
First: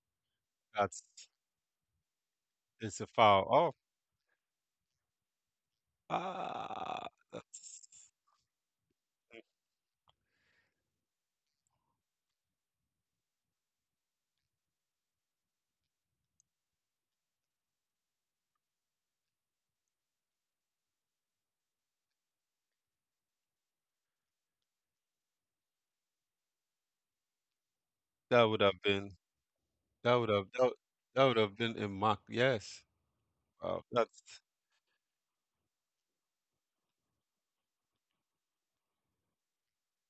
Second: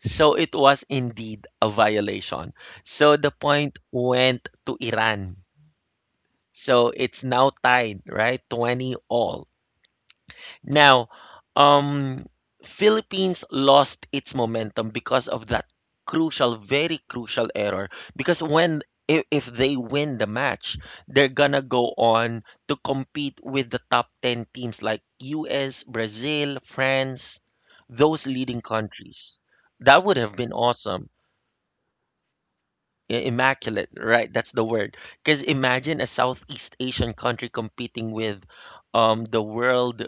Speaker 1: So it was
Speaker 2: That's,
Speaker 1: indeed a violation.
Speaker 2: it's a
Speaker 1: So the
Speaker 2: foul. Oh,
Speaker 1: point went to Iran. So
Speaker 2: ah,
Speaker 1: it's now
Speaker 2: that's
Speaker 1: tied, right? twenty all. Now, um, Philippines lost its momentum because of that crucial, very crucial error. Because when if, if they win the match, they're gonna go on to compete with the top ten teams like U S, Brazil, France, those
Speaker 2: that would
Speaker 1: leading
Speaker 2: have been
Speaker 1: countries. That
Speaker 2: that
Speaker 1: would
Speaker 2: would
Speaker 1: have
Speaker 2: have
Speaker 1: been
Speaker 2: that, would-
Speaker 1: awesome.
Speaker 2: that would have been a mark. Yes.
Speaker 1: I-
Speaker 2: Wow,
Speaker 1: Immaculate, right?
Speaker 2: that's
Speaker 1: That's the word. Because imagine a Southeast Asian country competing with um, the world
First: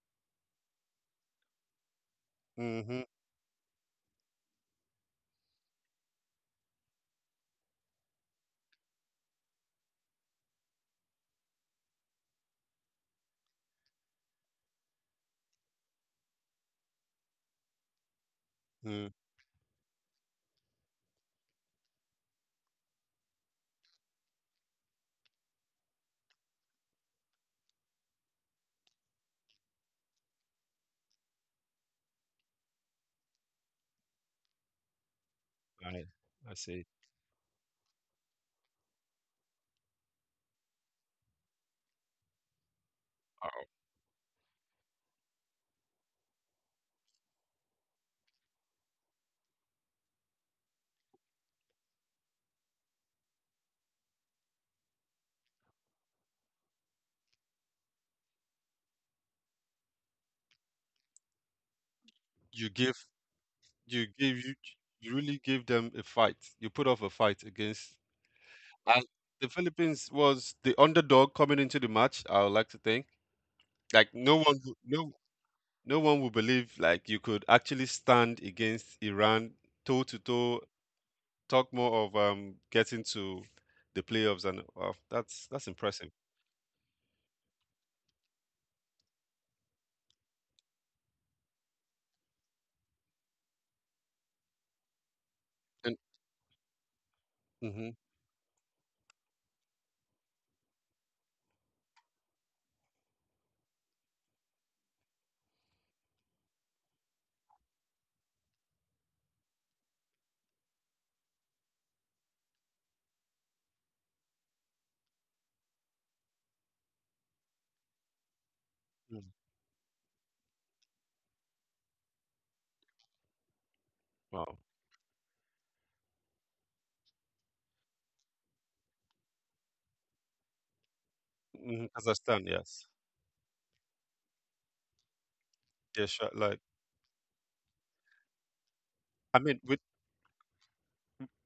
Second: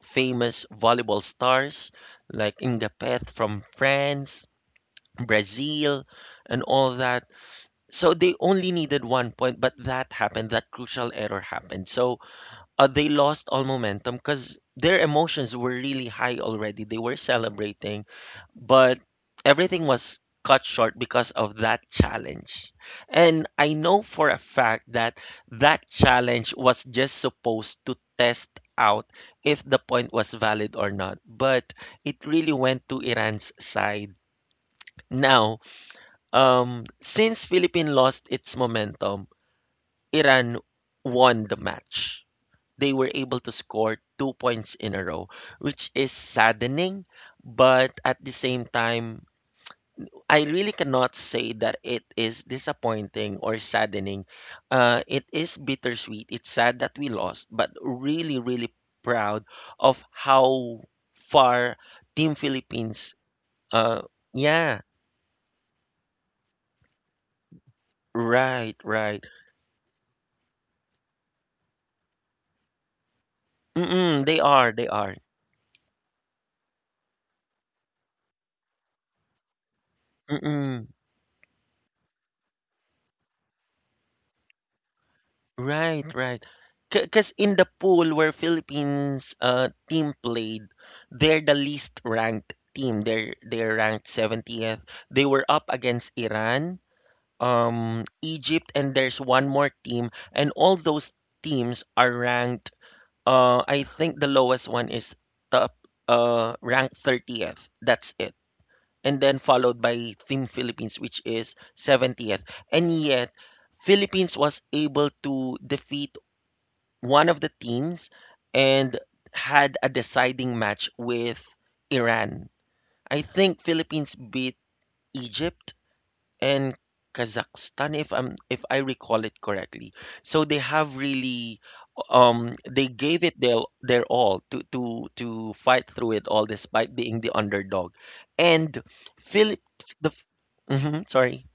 Speaker 1: famous volleyball stars like
Speaker 2: mm
Speaker 1: Inga
Speaker 2: mhm,
Speaker 1: Peth from France, Brazil, and all that. So they only needed one point, but that happened. That crucial error happened. So uh, they lost all momentum because their emotions were really high already. They were celebrating, but
Speaker 2: mm,
Speaker 1: everything was cut short because of that challenge. And I know for a fact that that challenge was just supposed to test out if the point was valid or not, but it really went to Iran's side. Now,
Speaker 2: I I see.
Speaker 1: um, since Philippines lost its momentum, Iran won the match. They were able to
Speaker 2: Wow.
Speaker 1: score two points in a row, which is saddening, but at the same time, I really cannot say that it is disappointing or saddening. Uh, it is bittersweet. It's sad that we lost, but really, really proud of how far Team
Speaker 2: You give
Speaker 1: Philippines. Uh,
Speaker 2: you give you
Speaker 1: yeah,
Speaker 2: you really give them a fight. You put off a fight against
Speaker 1: right,
Speaker 2: and
Speaker 1: right.
Speaker 2: the Philippines was the underdog coming into the match, I would like to think. Like
Speaker 1: Mm-mm,
Speaker 2: no
Speaker 1: they
Speaker 2: one
Speaker 1: are,
Speaker 2: would-
Speaker 1: they
Speaker 2: no
Speaker 1: are.
Speaker 2: no one would believe like you could actually stand against Iran toe to toe.
Speaker 1: Mm-mm,
Speaker 2: Talk more of um getting to the playoffs and wow, that's that's
Speaker 1: right,
Speaker 2: impressive.
Speaker 1: right. Because in the pool where Philippines uh, team played, they're the least ranked team. They're they're ranked seventieth. They were up
Speaker 2: And
Speaker 1: against Iran,
Speaker 2: mm-hmm, mm
Speaker 1: um, Egypt, and there's one more team, and all those teams are ranked. Uh, I think the lowest one is top uh, ranked thirtieth. That's it. And then followed by Team Philippines, which is seventieth. And yet, Philippines was able to defeat one of the teams and
Speaker 2: mhm, mm,
Speaker 1: had a deciding match with Iran. I think Philippines beat
Speaker 2: wow.
Speaker 1: Egypt and Kazakhstan, if I'm if I recall it correctly. So they have really
Speaker 2: Mhm, Kazakhstan,
Speaker 1: um they
Speaker 2: yes.
Speaker 1: gave it their their all to to to fight through
Speaker 2: Yeah,
Speaker 1: it
Speaker 2: sure,
Speaker 1: all
Speaker 2: like
Speaker 1: despite being the underdog. And
Speaker 2: I
Speaker 1: Philip
Speaker 2: mean, with
Speaker 1: the f- Mhm, sorry.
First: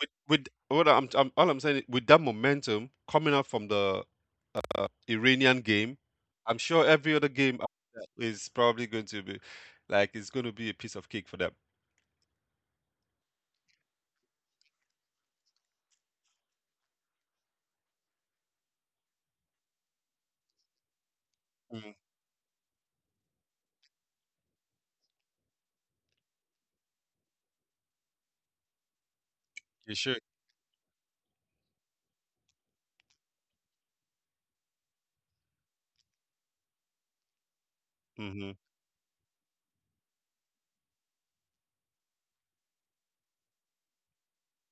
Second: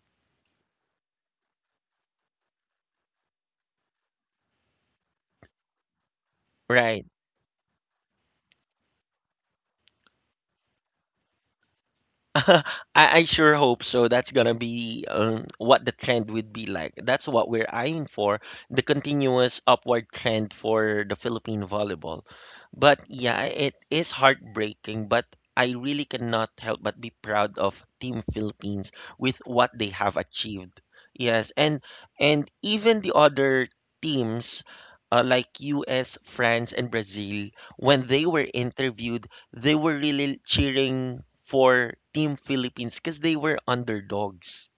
Speaker 2: with with what I'm, I'm all I'm saying is with that momentum coming up from the Iranian game, I'm sure
Speaker 1: Right.
Speaker 2: every other game after that is probably going to be like it's going to be a piece of cake for them.
Speaker 1: I, I sure hope so. That's gonna be um, what the trend would be like. That's what we're eyeing for, the continuous upward trend for the Philippine
Speaker 2: Mm,
Speaker 1: volleyball. But yeah, it is heartbreaking, but I really cannot help but be proud of Team Philippines with what they
Speaker 2: you
Speaker 1: have
Speaker 2: should.
Speaker 1: achieved. Yes, and and even the other teams uh, like U S, France, and Brazil, when they were
Speaker 2: Hmm.
Speaker 1: interviewed they were really cheering for Team Philippines because they were underdogs.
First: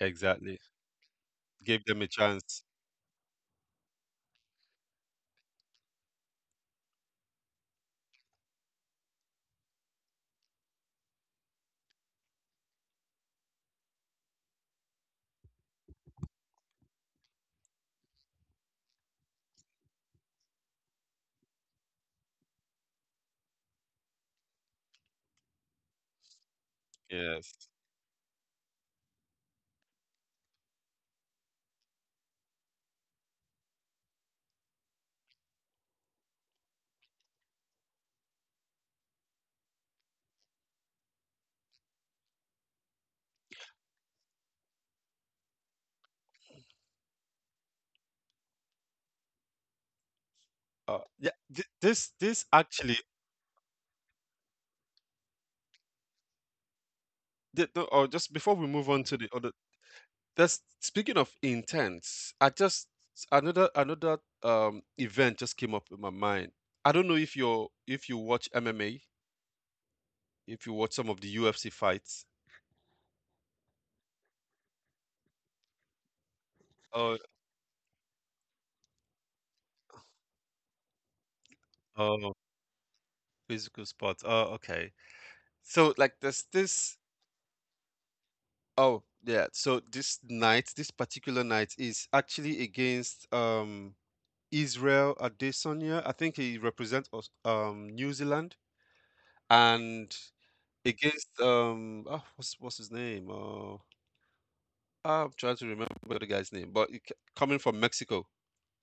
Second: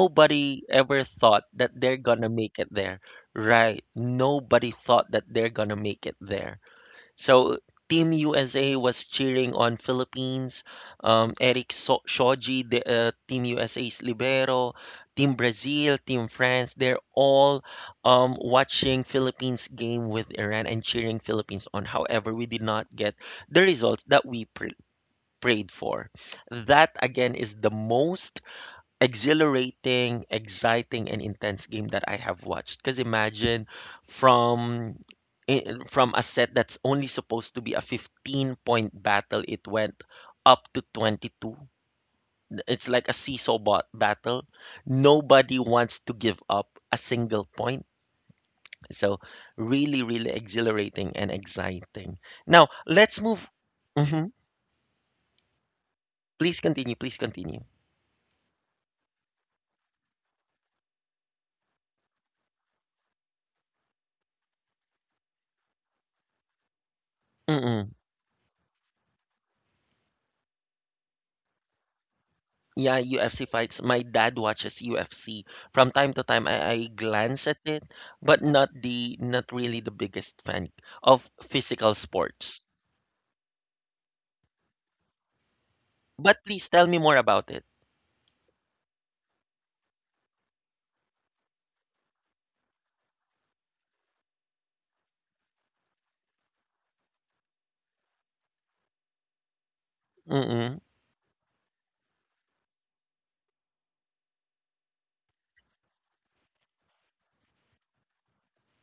Speaker 2: Exactly.
Speaker 1: ever thought that
Speaker 2: Give
Speaker 1: they're
Speaker 2: them a
Speaker 1: gonna make
Speaker 2: chance.
Speaker 1: it there. Right. Nobody thought that they're gonna make it there. So Team U S A was cheering on Philippines. Um, Eric so- Shoji, the uh, Team U S A's libero, Team Brazil, Team France, they're all um, watching Philippines game with Iran and cheering Philippines on. However, we did not get the results that we pr- prayed for. That again is
Speaker 2: Yes.
Speaker 1: the most exhilarating, exciting, and intense game that I have watched. Because imagine from i- from a set that's only supposed to be a fifteen point battle, it went up to twenty-two. It's like a seesaw bot battle. Nobody wants to give up a single point. So really, really
Speaker 2: Uh,
Speaker 1: exhilarating
Speaker 2: yeah.
Speaker 1: and
Speaker 2: Th- this
Speaker 1: exciting.
Speaker 2: this
Speaker 1: Now
Speaker 2: actually.
Speaker 1: let's move. Mhm. Please continue. Please continue.
Speaker 2: Th- no, or just before we move on to the other. That's, speaking of intense. I just, another another, um event just came up in my mind. I don't know if you're
Speaker 1: Mm-mm.
Speaker 2: if you watch M M A. If you watch some of the U F C fights.
Speaker 1: Yeah, U F C fights. My dad watches U F C. From time to time, I, I
Speaker 2: Oh,
Speaker 1: glance at it, but not the not really the biggest fan of physical
Speaker 2: oh,
Speaker 1: sports.
Speaker 2: physical spots. Oh, okay. So like there's
Speaker 1: But please tell
Speaker 2: this,
Speaker 1: me more about it.
Speaker 2: oh yeah. So this night, this particular night is actually against, um Israel Adesanya. I think he represents us- um New Zealand and
Speaker 1: Mm-mm,
Speaker 2: against, um ah what's what's his name? Oh, I'm trying to remember the guy's name, but it, ca- coming from Mexico.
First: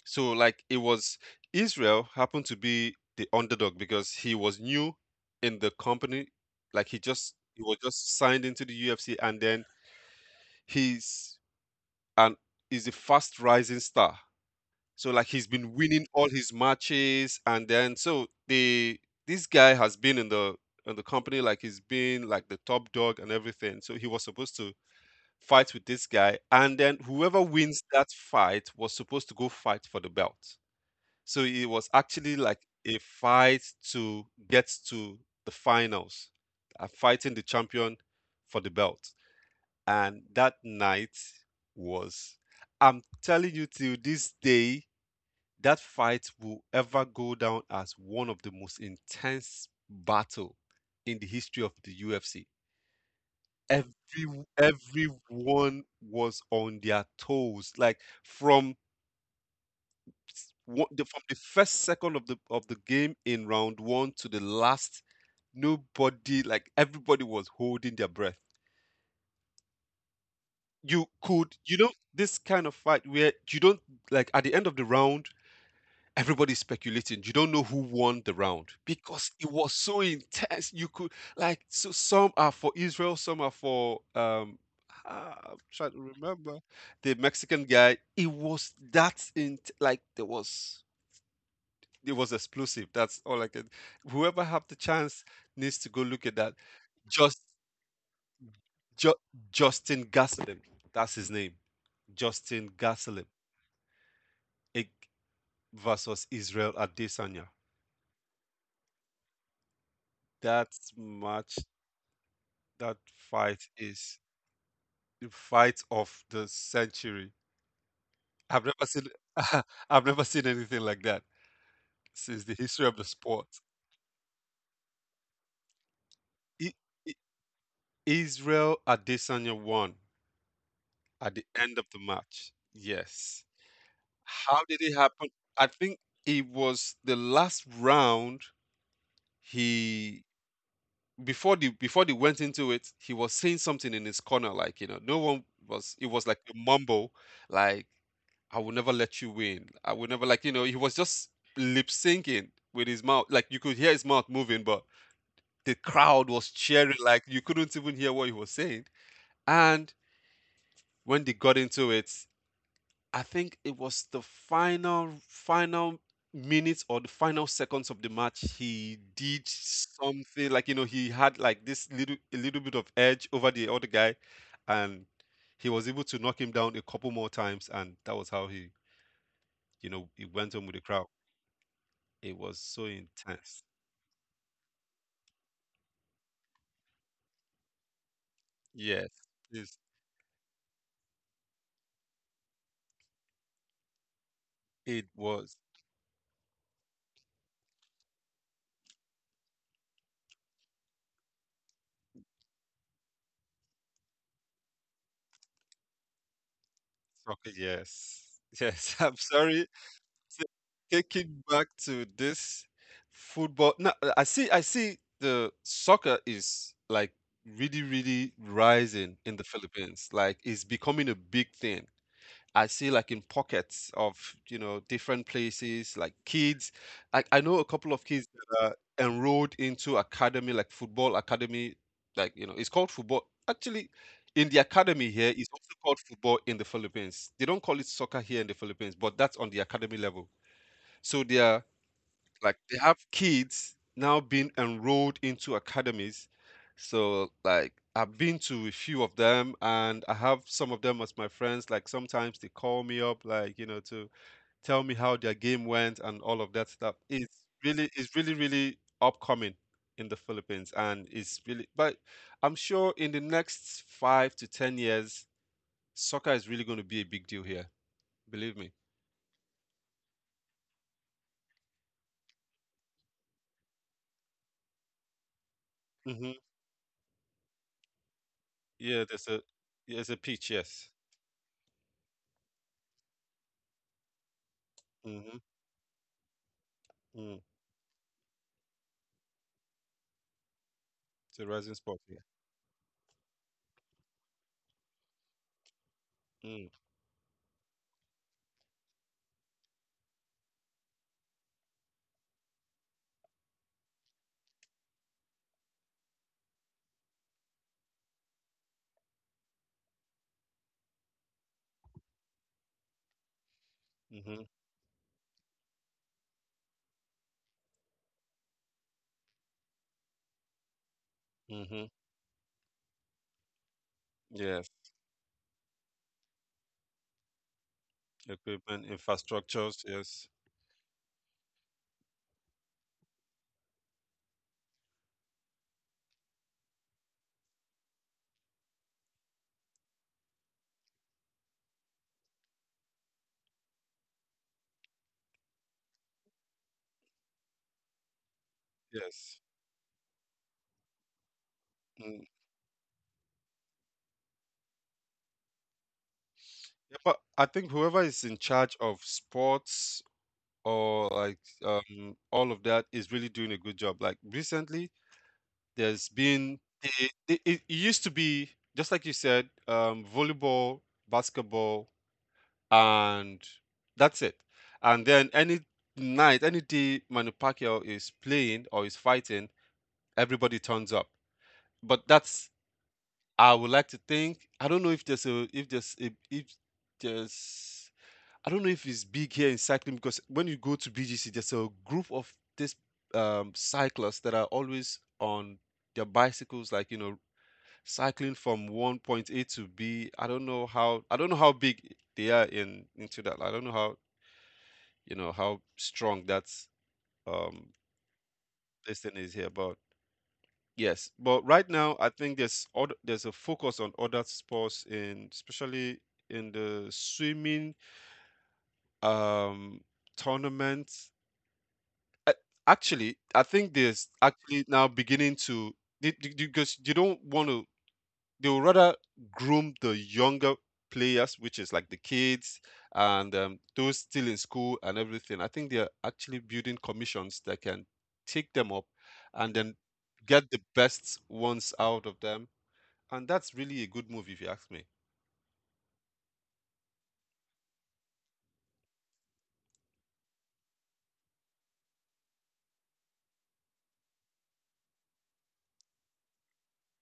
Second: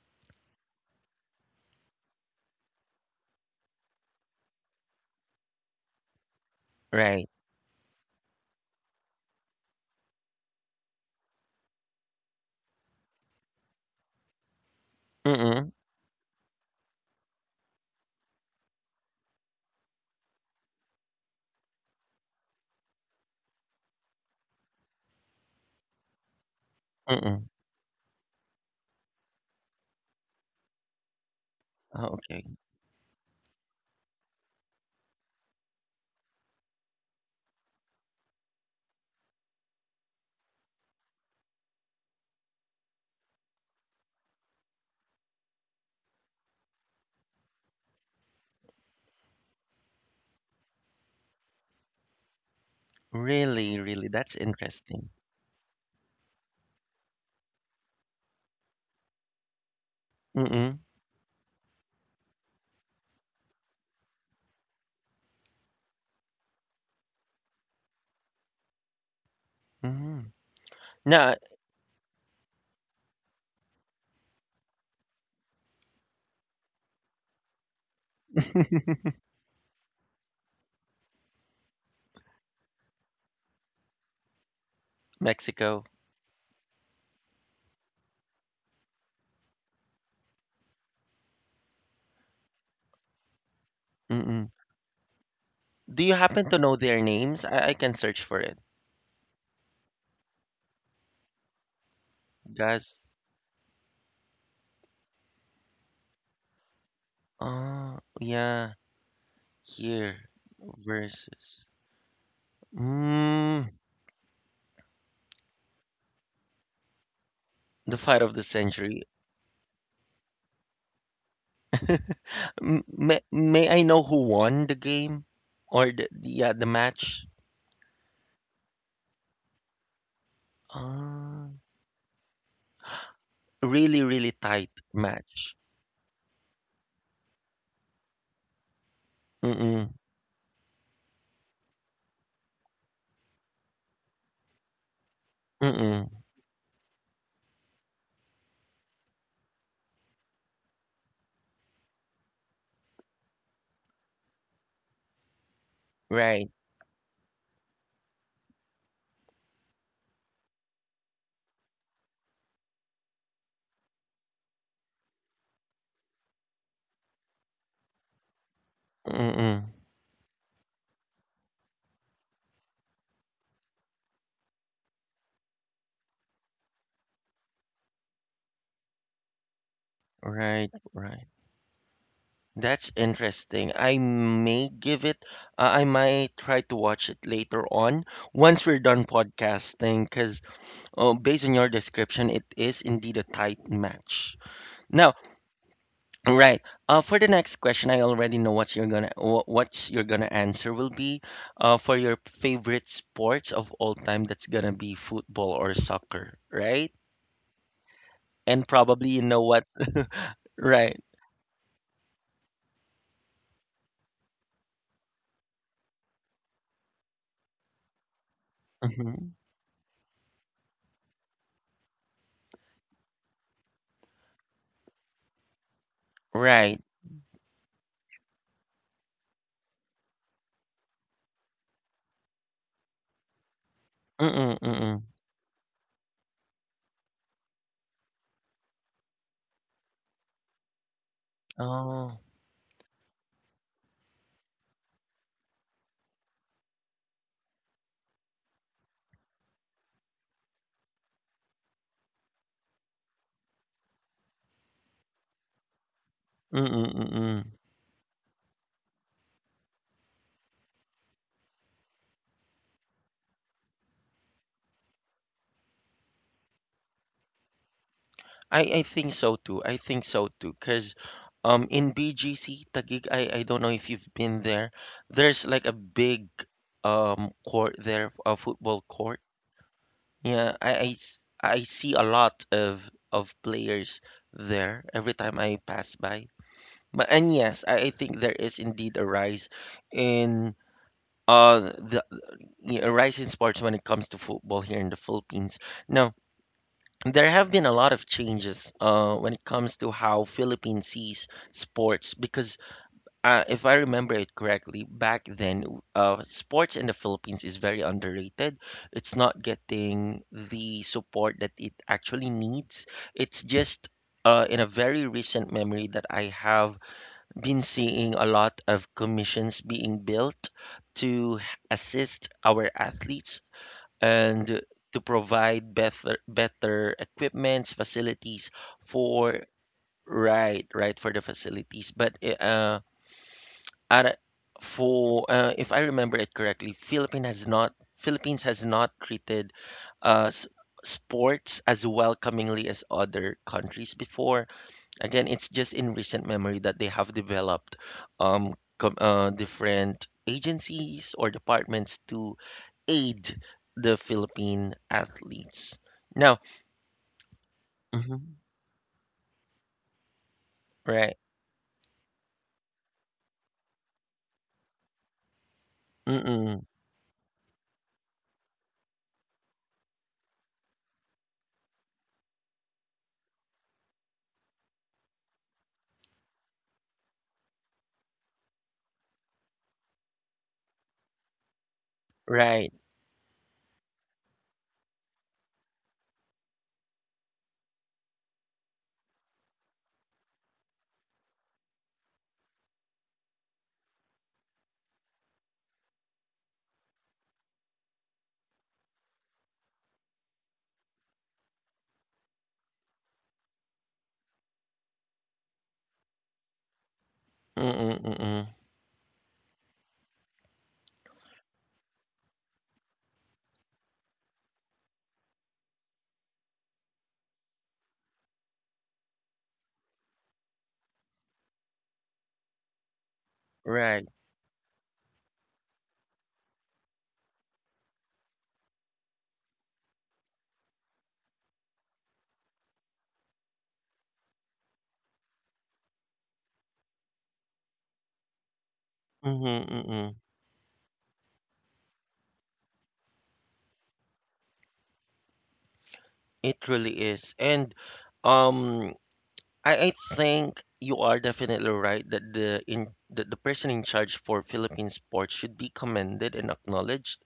Speaker 2: So like it was Israel happened to be the underdog because he was new in the company. Like he
Speaker 1: right.
Speaker 2: just he was just signed into the U F C and then he's and is a fast rising star. So like he's been
Speaker 1: Mm-mm,
Speaker 2: winning all his matches, and then so the this guy has been in the in the company, like he's been like the top dog and everything. So he was supposed to fight with this guy, and then whoever
Speaker 1: mm-mm.
Speaker 2: wins that fight was supposed to go fight for the belt. So it was
Speaker 1: Oh,
Speaker 2: actually
Speaker 1: okay.
Speaker 2: like a fight to get to the finals, uh, fighting the champion for the belt. And that night was, I'm telling you, till this day, that fight will ever go down as one of the most intense battle in the history of the U F C.
Speaker 1: Really,
Speaker 2: Every
Speaker 1: really, that's interesting.
Speaker 2: everyone was on their toes, like from s-
Speaker 1: Mm-mm,
Speaker 2: wo- the, from the first second of the of the game in round one to the last, nobody, like everybody was holding their breath.
Speaker 1: mm-hmm.
Speaker 2: You
Speaker 1: Now,
Speaker 2: could, you know, this kind of fight where you don't, like at the end of the round, everybody's speculating. You don't know who won the round because it was so intense. You could, like so some are for Israel, some are for um ah, I'm
Speaker 1: Mexico.
Speaker 2: trying to remember the Mexican guy. It was that, in like there was, it was explosive. That's all I can.
Speaker 1: Mm-mm.
Speaker 2: Whoever have the chance needs to
Speaker 1: Do
Speaker 2: go
Speaker 1: you
Speaker 2: look at
Speaker 1: happen to
Speaker 2: that.
Speaker 1: know their names?
Speaker 2: Just,
Speaker 1: I, I can search for it.
Speaker 2: Ju- Justin Gasolin. That's his name. Justin
Speaker 1: Guys.
Speaker 2: Gasolin, eh, versus Israel Adesanya.
Speaker 1: Oh, yeah. Here
Speaker 2: That match,
Speaker 1: versus.
Speaker 2: that fight
Speaker 1: Mm.
Speaker 2: is the fight of the century.
Speaker 1: The fight of the
Speaker 2: I've never seen.
Speaker 1: century.
Speaker 2: I've never seen anything like that since the history
Speaker 1: M-
Speaker 2: of the
Speaker 1: may,
Speaker 2: sport.
Speaker 1: may I know who won the game or the yeah the
Speaker 2: I- I-
Speaker 1: match?
Speaker 2: Israel Adesanya won at the
Speaker 1: Ah,
Speaker 2: end of the match. Yes.
Speaker 1: really really
Speaker 2: How
Speaker 1: tight
Speaker 2: did it happen?
Speaker 1: match.
Speaker 2: I think it was the last round,
Speaker 1: Mm-mm,
Speaker 2: he before the before they went into it, he was saying something in his corner, like, you know, no one was, it
Speaker 1: mm-mm,
Speaker 2: was like a mumble, like, I will never let you win. I will never, like, you know, he was just lip syncing with his mouth. Like you could hear his mouth moving, but the crowd was
Speaker 1: right.
Speaker 2: cheering, like you couldn't even hear what he was saying. And when they got into it, I think it was the final final minutes or the final seconds of the match. He did
Speaker 1: Mm-mm,
Speaker 2: something, like you know, he had like this little, a little bit of edge over the other guy, and he was able to knock him down a couple more times, and that was how he, you know, he went on with
Speaker 1: right,
Speaker 2: the crowd.
Speaker 1: right.
Speaker 2: It was so
Speaker 1: That's
Speaker 2: intense.
Speaker 1: interesting. I may give it. Uh, I might try to watch it later on once we're
Speaker 2: Yes.
Speaker 1: done
Speaker 2: Yes,
Speaker 1: podcasting, because uh, based on your description, it is indeed a tight match.
Speaker 2: it
Speaker 1: Now,
Speaker 2: was
Speaker 1: right. Uh, for the next question, I already know what you're gonna wh- what you're gonna answer will be. Uh, for your favorite sports of all time, that's gonna be football or soccer, right?
Speaker 2: soccer. Yes.
Speaker 1: And
Speaker 2: Yes.
Speaker 1: probably
Speaker 2: I'm
Speaker 1: you know
Speaker 2: sorry.
Speaker 1: what,
Speaker 2: t-
Speaker 1: right?
Speaker 2: Taking back to this football. No, I see. I see. The soccer is like really, really rising in
Speaker 1: Hmm.
Speaker 2: the Philippines. Like it's becoming a big thing. I see, like in pockets of, you know, different places, like
Speaker 1: Right.
Speaker 2: kids. I, I know a couple of kids that are enrolled into academy, like football academy. Like, you know, it's called football. Actually,
Speaker 1: Mm-mm,
Speaker 2: in the
Speaker 1: mm-mm.
Speaker 2: academy here, it's also called football in the Philippines. They don't call it soccer here in the Philippines, but that's on the academy level. So they are,
Speaker 1: Oh.
Speaker 2: like they have kids now being enrolled into academies. So like I've been to a few of them, and I have some of them as my friends. Like sometimes they call me up, like, you know, to tell me how their game went and all of that
Speaker 1: Mm-mm,
Speaker 2: stuff. It's
Speaker 1: mm-mm.
Speaker 2: really, it's really, really upcoming in the Philippines, and it's really, but I'm sure in the next five to ten years, soccer is really going to be a big deal here. Believe
Speaker 1: I
Speaker 2: me.
Speaker 1: I think so too. I think so too. Cause um in B G C Taguig, I I don't know if you've been there. There's like a big
Speaker 2: Hmm.
Speaker 1: um court there, a football
Speaker 2: Yeah,
Speaker 1: court.
Speaker 2: there's a, there's a pitch,
Speaker 1: Yeah, I,
Speaker 2: yes.
Speaker 1: I s- I see a lot of of players there every
Speaker 2: Hmm.
Speaker 1: time I pass by. But and
Speaker 2: Mm,
Speaker 1: yes, I, I think there is indeed a rise in
Speaker 2: it's a
Speaker 1: uh
Speaker 2: rising sport.
Speaker 1: the
Speaker 2: Yeah.
Speaker 1: yeah, a rise in sports when it comes to football here in the Philippines. Now,
Speaker 2: Mm,
Speaker 1: there have been a lot of changes uh when it comes to how Philippines sees sports because uh, if I remember it correctly, back then, uh, sports in the Philippines is very underrated. It's not getting the support that it actually needs. It's just
Speaker 2: mm-hmm,
Speaker 1: uh, in a very recent memory that I have been seeing a lot of commissions being built to
Speaker 2: mm-hmm.
Speaker 1: assist our athletes and
Speaker 2: Yes,
Speaker 1: to provide better better equipments, facilities
Speaker 2: equipment,
Speaker 1: for
Speaker 2: infrastructures. Yes,
Speaker 1: right, right for the facilities. But eh, uh, at for uh, if I remember it correctly, Philippines has not Philippines has not treated uh, s- sports as welcomingly as other countries before. Again, it's just in recent memory that they have developed um, com-
Speaker 2: yes.
Speaker 1: uh, different agencies or departments
Speaker 2: Mm.
Speaker 1: to aid the Philippine athletes. Now,
Speaker 2: Yeah, but I think whoever is in
Speaker 1: mhm,
Speaker 2: charge of sports or
Speaker 1: right,
Speaker 2: like, um, all of that is really doing a good job. Like recently, there's been,
Speaker 1: mm-mm,
Speaker 2: it, it, it used to be just like you said, um, volleyball, basketball, and that's it. And then any night, any day, Manny Pacquiao is playing or is fighting, everybody turns up. But that's,
Speaker 1: right,
Speaker 2: I would like to think. I don't know if there's a, if there's a, if there's, I don't know if it's big here in cycling, because when you go to B G C, there's a group of these um, cyclists that are always on their bicycles, like you know, cycling from one point A to B. I don't know how, I don't know how big they are in, into that. I don't know how, you know, how strong that um,
Speaker 1: mm-mm, mm-mm,
Speaker 2: this thing is here, but yes. But right now I think there's other, there's a focus on other sports, in especially in the swimming um tournaments. A- Actually,
Speaker 1: right.
Speaker 2: I think there's actually now beginning to, they- they- because you don't want to, they would rather groom the younger players, which is like the kids and um, those still in school and everything. I think they're actually building commissions that can take them up
Speaker 1: Mm-hmm,
Speaker 2: and then
Speaker 1: mm-mm.
Speaker 2: get the best ones out of them, and that's really a good movie, if you ask me.
Speaker 1: It really is. And um I, I think you are definitely right that the in that the person in charge for Philippine sports should be commended and acknowledged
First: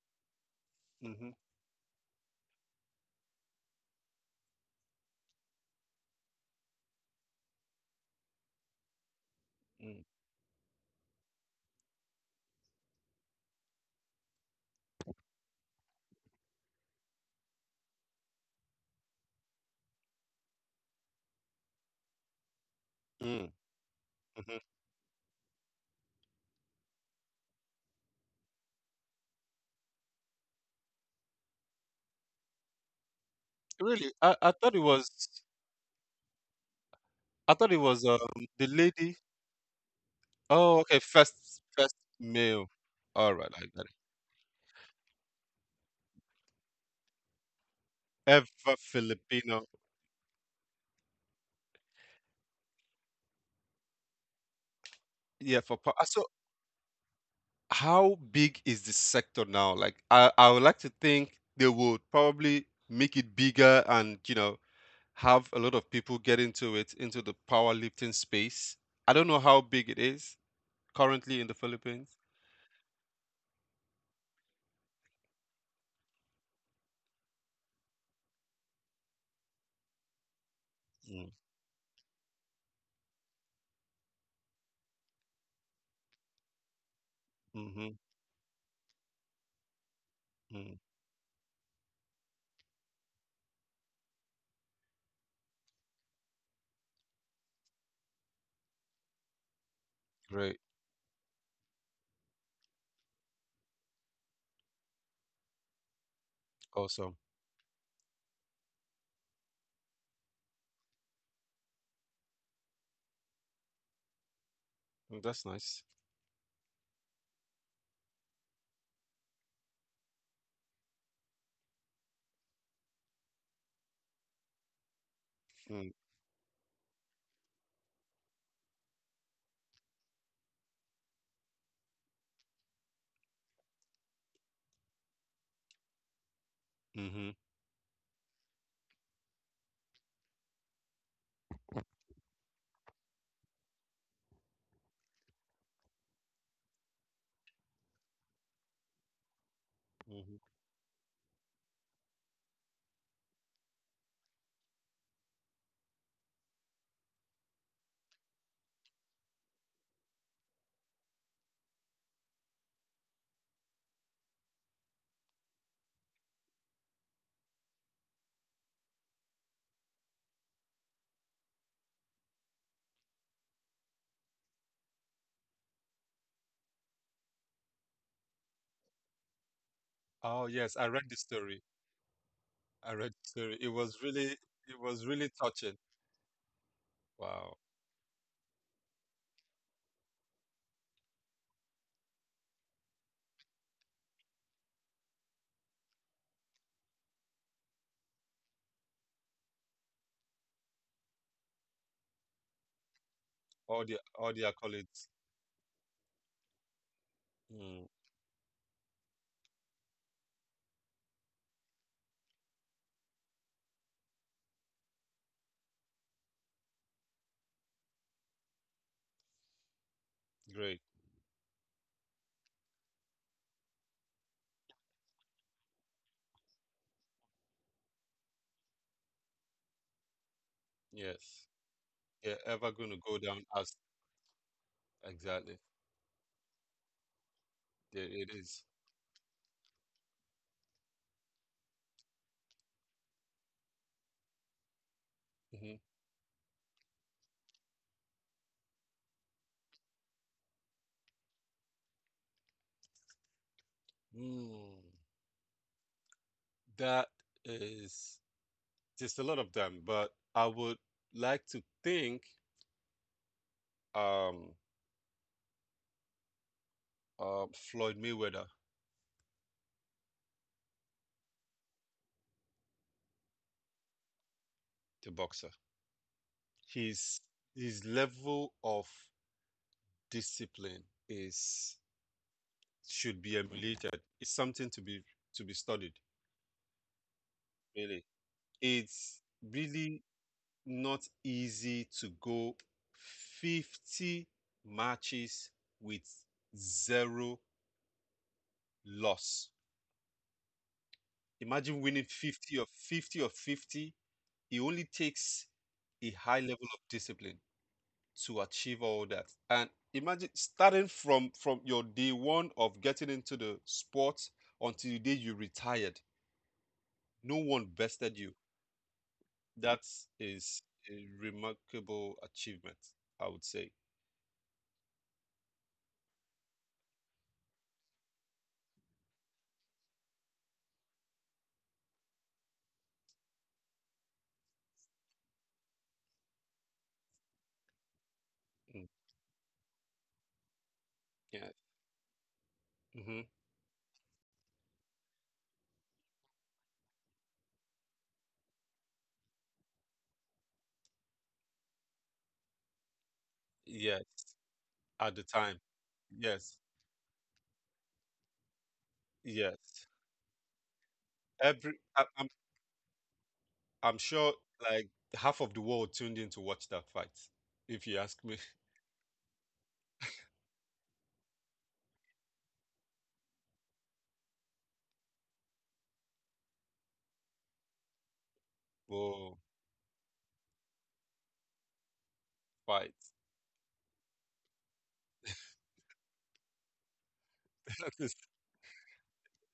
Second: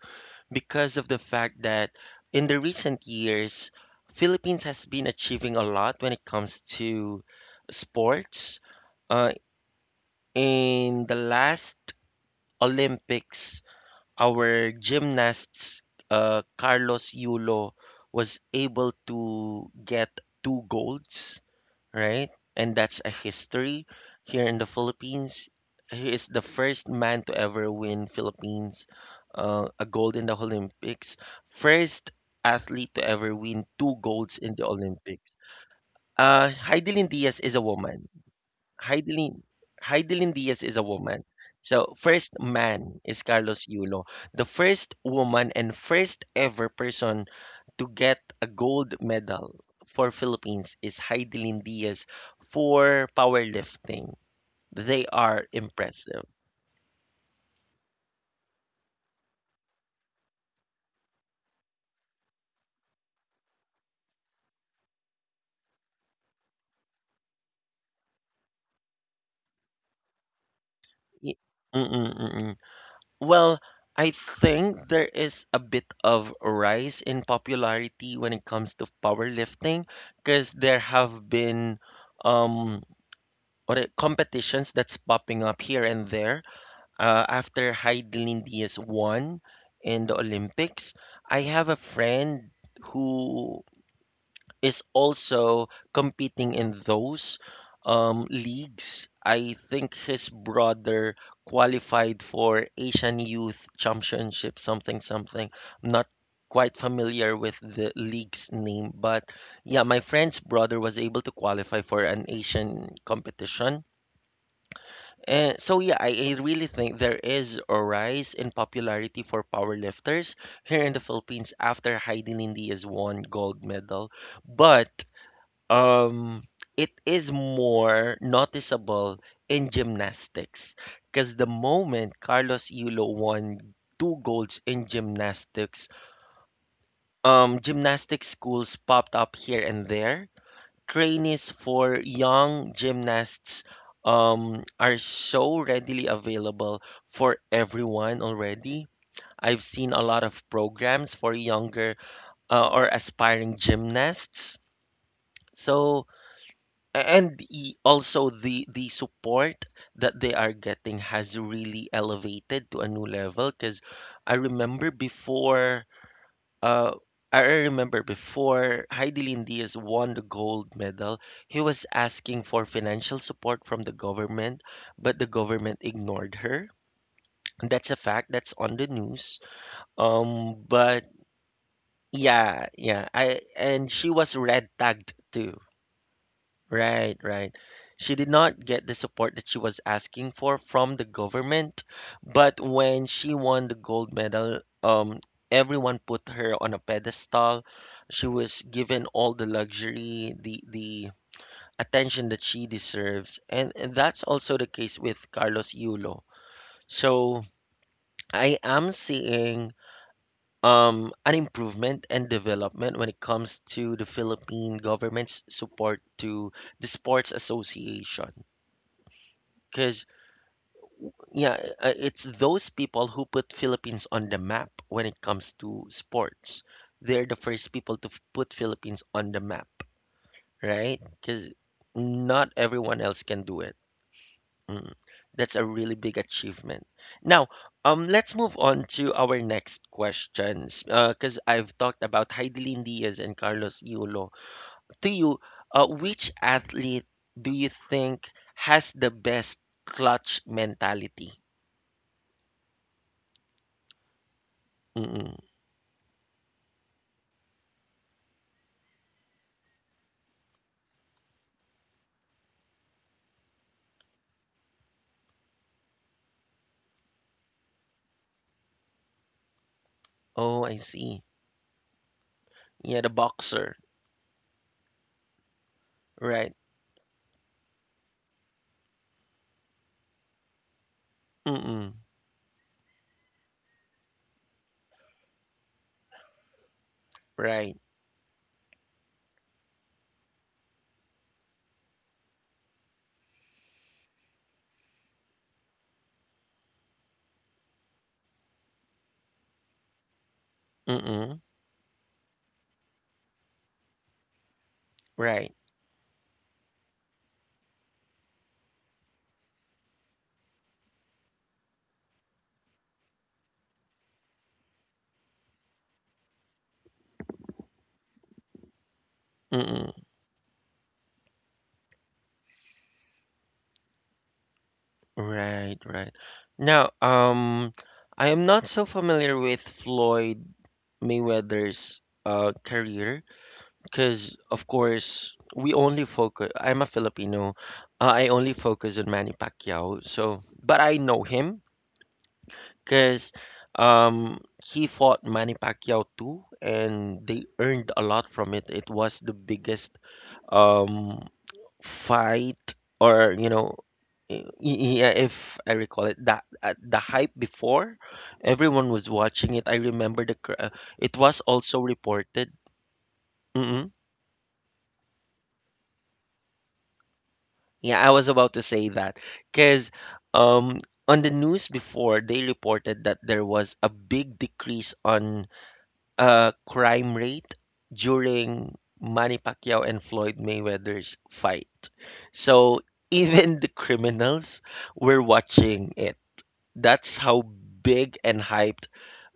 Speaker 1: because of the
Speaker 2: Mm-hmm.
Speaker 1: fact that in the recent years, Philippines has been achieving a lot when it comes to sports. Uh,
Speaker 2: Mm.
Speaker 1: in the last Olympics, our gymnasts, uh, Carlos Yulo, was able to get two golds, right? And that's a
Speaker 2: Mm,
Speaker 1: history here
Speaker 2: mhm.
Speaker 1: in the Philippines. He is the first man to ever win Philippines uh, a gold in the Olympics. First athlete to ever win two
Speaker 2: Really, I,
Speaker 1: golds
Speaker 2: I
Speaker 1: in
Speaker 2: thought
Speaker 1: the
Speaker 2: it was,
Speaker 1: Olympics. Uh, Heidelin Diaz
Speaker 2: I
Speaker 1: is a
Speaker 2: thought it was
Speaker 1: woman.
Speaker 2: um the lady.
Speaker 1: Heidelin Heidelin Diaz
Speaker 2: Oh,
Speaker 1: is a
Speaker 2: okay,
Speaker 1: woman.
Speaker 2: first, first
Speaker 1: So first
Speaker 2: male.
Speaker 1: man is
Speaker 2: All right, I
Speaker 1: Carlos
Speaker 2: got it.
Speaker 1: Yulo, the first woman and first ever person to get a
Speaker 2: Ever
Speaker 1: gold medal
Speaker 2: Filipino.
Speaker 1: for Philippines is Heidelin Diaz for powerlifting. They are
Speaker 2: Yeah, for pa- so
Speaker 1: impressive.
Speaker 2: how big is the sector now? Like, I I would like to think they would probably make it bigger, and you know, have a lot of people get into it, into the powerlifting space. I don't know how big it is currently in
Speaker 1: Y-
Speaker 2: the Philippines.
Speaker 1: mm-mm, mm-mm. Well, I think there is a bit of rise in popularity when it comes to powerlifting because there have been um or uh, competitions that's popping up here and there. Uh, after
Speaker 2: Mm-hmm.
Speaker 1: Heidelin Diaz won in the Olympics, I have a friend who is also competing in those um, leagues. I think his
Speaker 2: Great.
Speaker 1: brother qualified for Asian Youth Championship, something, something. I'm not quite
Speaker 2: Awesome.
Speaker 1: familiar with the league's name, but yeah, my friend's brother was able to qualify for an Asian competition
Speaker 2: Mm, that's
Speaker 1: and
Speaker 2: nice.
Speaker 1: so yeah, I, I really think there is a rise in popularity for powerlifters here in the Philippines after Heidi Lindia's won gold medal. But
Speaker 2: Mm,
Speaker 1: um it is more noticeable in gymnastics because the moment Carlos Yulo won two golds in gymnastics,
Speaker 2: hmm,
Speaker 1: um gymnastics schools popped up here and there, trainees for young gymnasts um, are so readily available for everyone already. I've seen a
Speaker 2: hmm.
Speaker 1: lot of programs for younger uh, or aspiring gymnasts. So a- and the, also the the support that they are getting has really elevated to a new level because I remember before uh, I remember before Heidelin Diaz won the gold medal, he was asking for financial support from the government, but the government ignored her. That's a fact. That's on the news.
Speaker 2: Oh,
Speaker 1: Um,
Speaker 2: yes, I read the
Speaker 1: but
Speaker 2: story.
Speaker 1: yeah,
Speaker 2: I read
Speaker 1: yeah.
Speaker 2: the story.
Speaker 1: I
Speaker 2: It was
Speaker 1: and She
Speaker 2: really,
Speaker 1: was
Speaker 2: it
Speaker 1: red
Speaker 2: was
Speaker 1: tagged
Speaker 2: really
Speaker 1: too.
Speaker 2: touching.
Speaker 1: Right,
Speaker 2: Wow.
Speaker 1: right. She did not get the support that she was asking for from the government, but when she won the gold medal, um, everyone put her on a pedestal. She was given all the luxury, the the attention that she deserves, and,
Speaker 2: All the,
Speaker 1: and that's
Speaker 2: all the
Speaker 1: also the case
Speaker 2: accolades.
Speaker 1: with Carlos Yulo. So
Speaker 2: Mm,
Speaker 1: I am seeing um an improvement and development when it comes to the Philippine government's support to the sports association. Because
Speaker 2: great.
Speaker 1: yeah, uh, it's those people who put Philippines on the map when it comes to sports. They're the first people to f- put Philippines on the map, right?
Speaker 2: Yes.
Speaker 1: Because
Speaker 2: They're
Speaker 1: not
Speaker 2: ever going to
Speaker 1: everyone
Speaker 2: go
Speaker 1: else can
Speaker 2: down
Speaker 1: do it.
Speaker 2: as,
Speaker 1: Mm. That's
Speaker 2: exactly.
Speaker 1: a really big achievement. Now,
Speaker 2: There
Speaker 1: um,
Speaker 2: it
Speaker 1: let's move
Speaker 2: is.
Speaker 1: on to our next questions. Because I've talked about Heidelin Diaz and Carlos Iulo. To you,
Speaker 2: Mm-hmm.
Speaker 1: uh, which athlete do you think has the best clutch mentality?
Speaker 2: Mm, that is, just a lot of them, but I would like to think um, uh, Floyd Mayweather,
Speaker 1: Oh, I see. Yeah, the boxer.
Speaker 2: the boxer,
Speaker 1: Right.
Speaker 2: his his level of discipline
Speaker 1: Mm-mm.
Speaker 2: is, should be emulated. It's something to be, to be studied.
Speaker 1: Right.
Speaker 2: Really? It's really not easy to go fifty matches with zero loss.
Speaker 1: Mm-mm.
Speaker 2: Imagine winning fifty or fifty or fifty. It only
Speaker 1: Right.
Speaker 2: takes a high level of discipline to achieve all that. And imagine starting from from your day one of getting into the sport until the day you retired. No one bested you.
Speaker 1: Mm-mm.
Speaker 2: That is a remarkable achievement, I would say.
Speaker 1: Right, right. Now, um, I am not so familiar with Floyd Mayweather's uh career because, of course, we only focus. I'm a Filipino. Uh, I only focus
Speaker 2: Mm,
Speaker 1: on Manny Pacquiao. So, but I know him
Speaker 2: yeah.
Speaker 1: because
Speaker 2: Hmm.
Speaker 1: um he fought Manny Pacquiao too, and they earned a lot from it. It was the biggest um fight or you know
Speaker 2: Yes.
Speaker 1: y- y- yeah
Speaker 2: At the
Speaker 1: if
Speaker 2: time.
Speaker 1: I recall it that
Speaker 2: Yes.
Speaker 1: uh, the hype before everyone was watching it. I
Speaker 2: Yes.
Speaker 1: remember the cr- uh, it was
Speaker 2: Every,
Speaker 1: also
Speaker 2: I, I'm
Speaker 1: reported. Mm,
Speaker 2: I'm sure like half of the world tuned in to watch that fight. If you
Speaker 1: yeah, I
Speaker 2: ask
Speaker 1: was
Speaker 2: me,
Speaker 1: about to say that because um on the news before they reported that there was a big decrease on uh, crime rate during
Speaker 2: oh,
Speaker 1: Manny Pacquiao and Floyd Mayweather's fight.
Speaker 2: fight.
Speaker 1: So even the criminals were watching it. That's how big and hyped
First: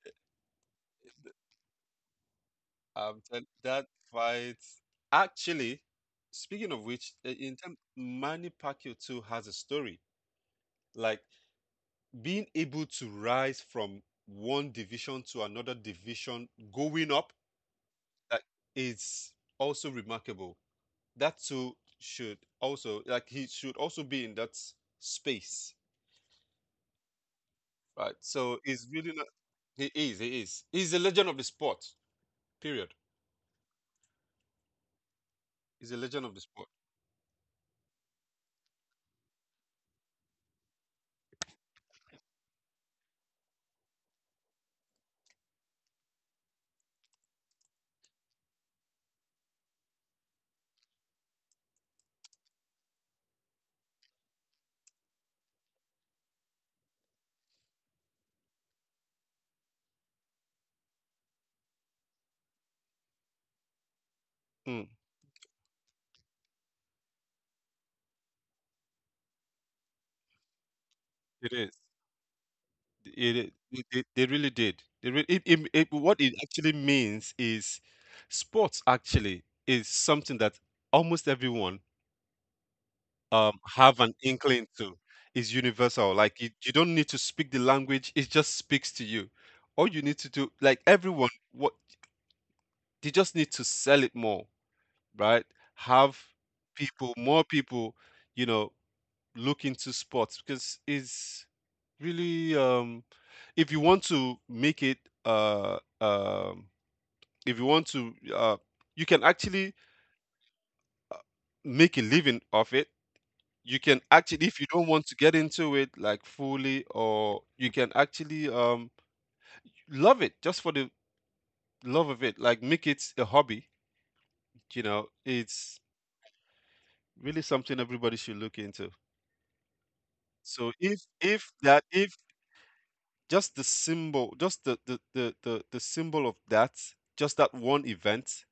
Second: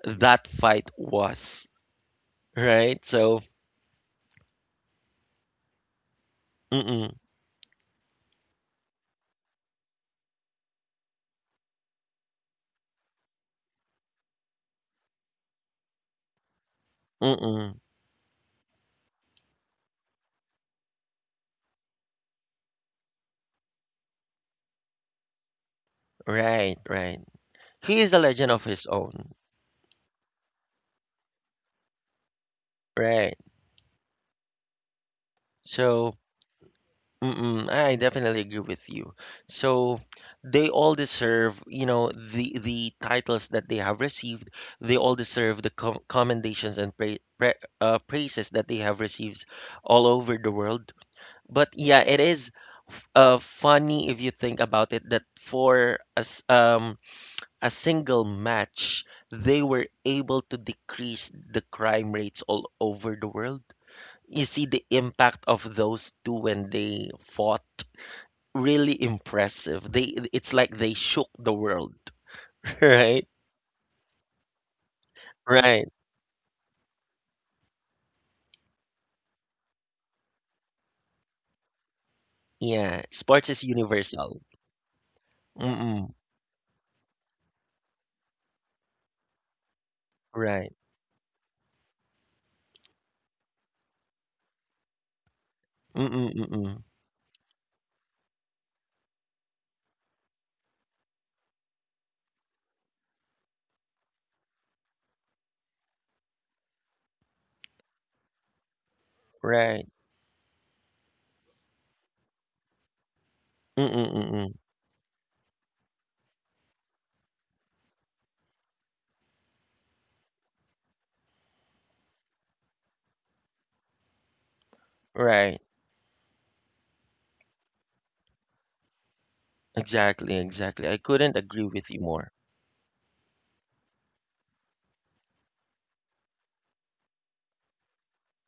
Speaker 1: that fight was, right?
Speaker 2: Um,
Speaker 1: So,
Speaker 2: tell that fight. Actually, speaking of which,
Speaker 1: mm-mm,
Speaker 2: uh, in terms, Manny Pacquiao too has a story. Like being able to rise from one division to another division, going up,
Speaker 1: mm-mm,
Speaker 2: like, is also remarkable. That too should also, like he should also be in that space,
Speaker 1: right, right. He
Speaker 2: right?
Speaker 1: is a legend
Speaker 2: So
Speaker 1: of his
Speaker 2: he's really not.
Speaker 1: own,
Speaker 2: He is. He is. He's a legend of the sport. Period.
Speaker 1: right?
Speaker 2: He's a
Speaker 1: So,
Speaker 2: legend of the sport.
Speaker 1: mm-mm, I definitely agree with you. So they all deserve, you know, the the titles that they have received. They all deserve the com commendations and pra pra uh, praises that they have received all over the world. But yeah, it is f- uh, funny if you think about it that for as um a single match, they were able to decrease the crime rates all over the world. You see
Speaker 2: Mm,
Speaker 1: the impact of those two when they fought. Really impressive. They it's like they shook
Speaker 2: it
Speaker 1: the
Speaker 2: is.
Speaker 1: world, right?
Speaker 2: It, it, it, it- they really did. They re- it, it, it,
Speaker 1: Right.
Speaker 2: what it actually means is sports actually is something that almost everyone
Speaker 1: Yeah, sports
Speaker 2: um,
Speaker 1: is
Speaker 2: have an
Speaker 1: universal.
Speaker 2: inkling to, is universal.
Speaker 1: Mm-mm.
Speaker 2: Like you, you don't need to speak the language; it just speaks to you. All you need to do,
Speaker 1: Right.
Speaker 2: like everyone, what they just need to, sell it more, right? Have
Speaker 1: Mm-mm, mm-mm.
Speaker 2: people, more people, you know, look into sports because it's really, um, if you want to make it, uh, um, if you want to, uh, you can actually
Speaker 1: Right.
Speaker 2: make a living off it. You can
Speaker 1: Mm-mm,
Speaker 2: actually, if
Speaker 1: mm-mm.
Speaker 2: you don't want to get into it like fully, or you can actually um love it just for the love of it, like make it a hobby, you know.
Speaker 1: Right.
Speaker 2: It's really something everybody should look into.
Speaker 1: Exactly,
Speaker 2: So
Speaker 1: exactly.
Speaker 2: if
Speaker 1: I couldn't
Speaker 2: if
Speaker 1: agree
Speaker 2: that,
Speaker 1: with you
Speaker 2: if
Speaker 1: more.
Speaker 2: just the symbol, just the, the the the, the symbol of that, just that one event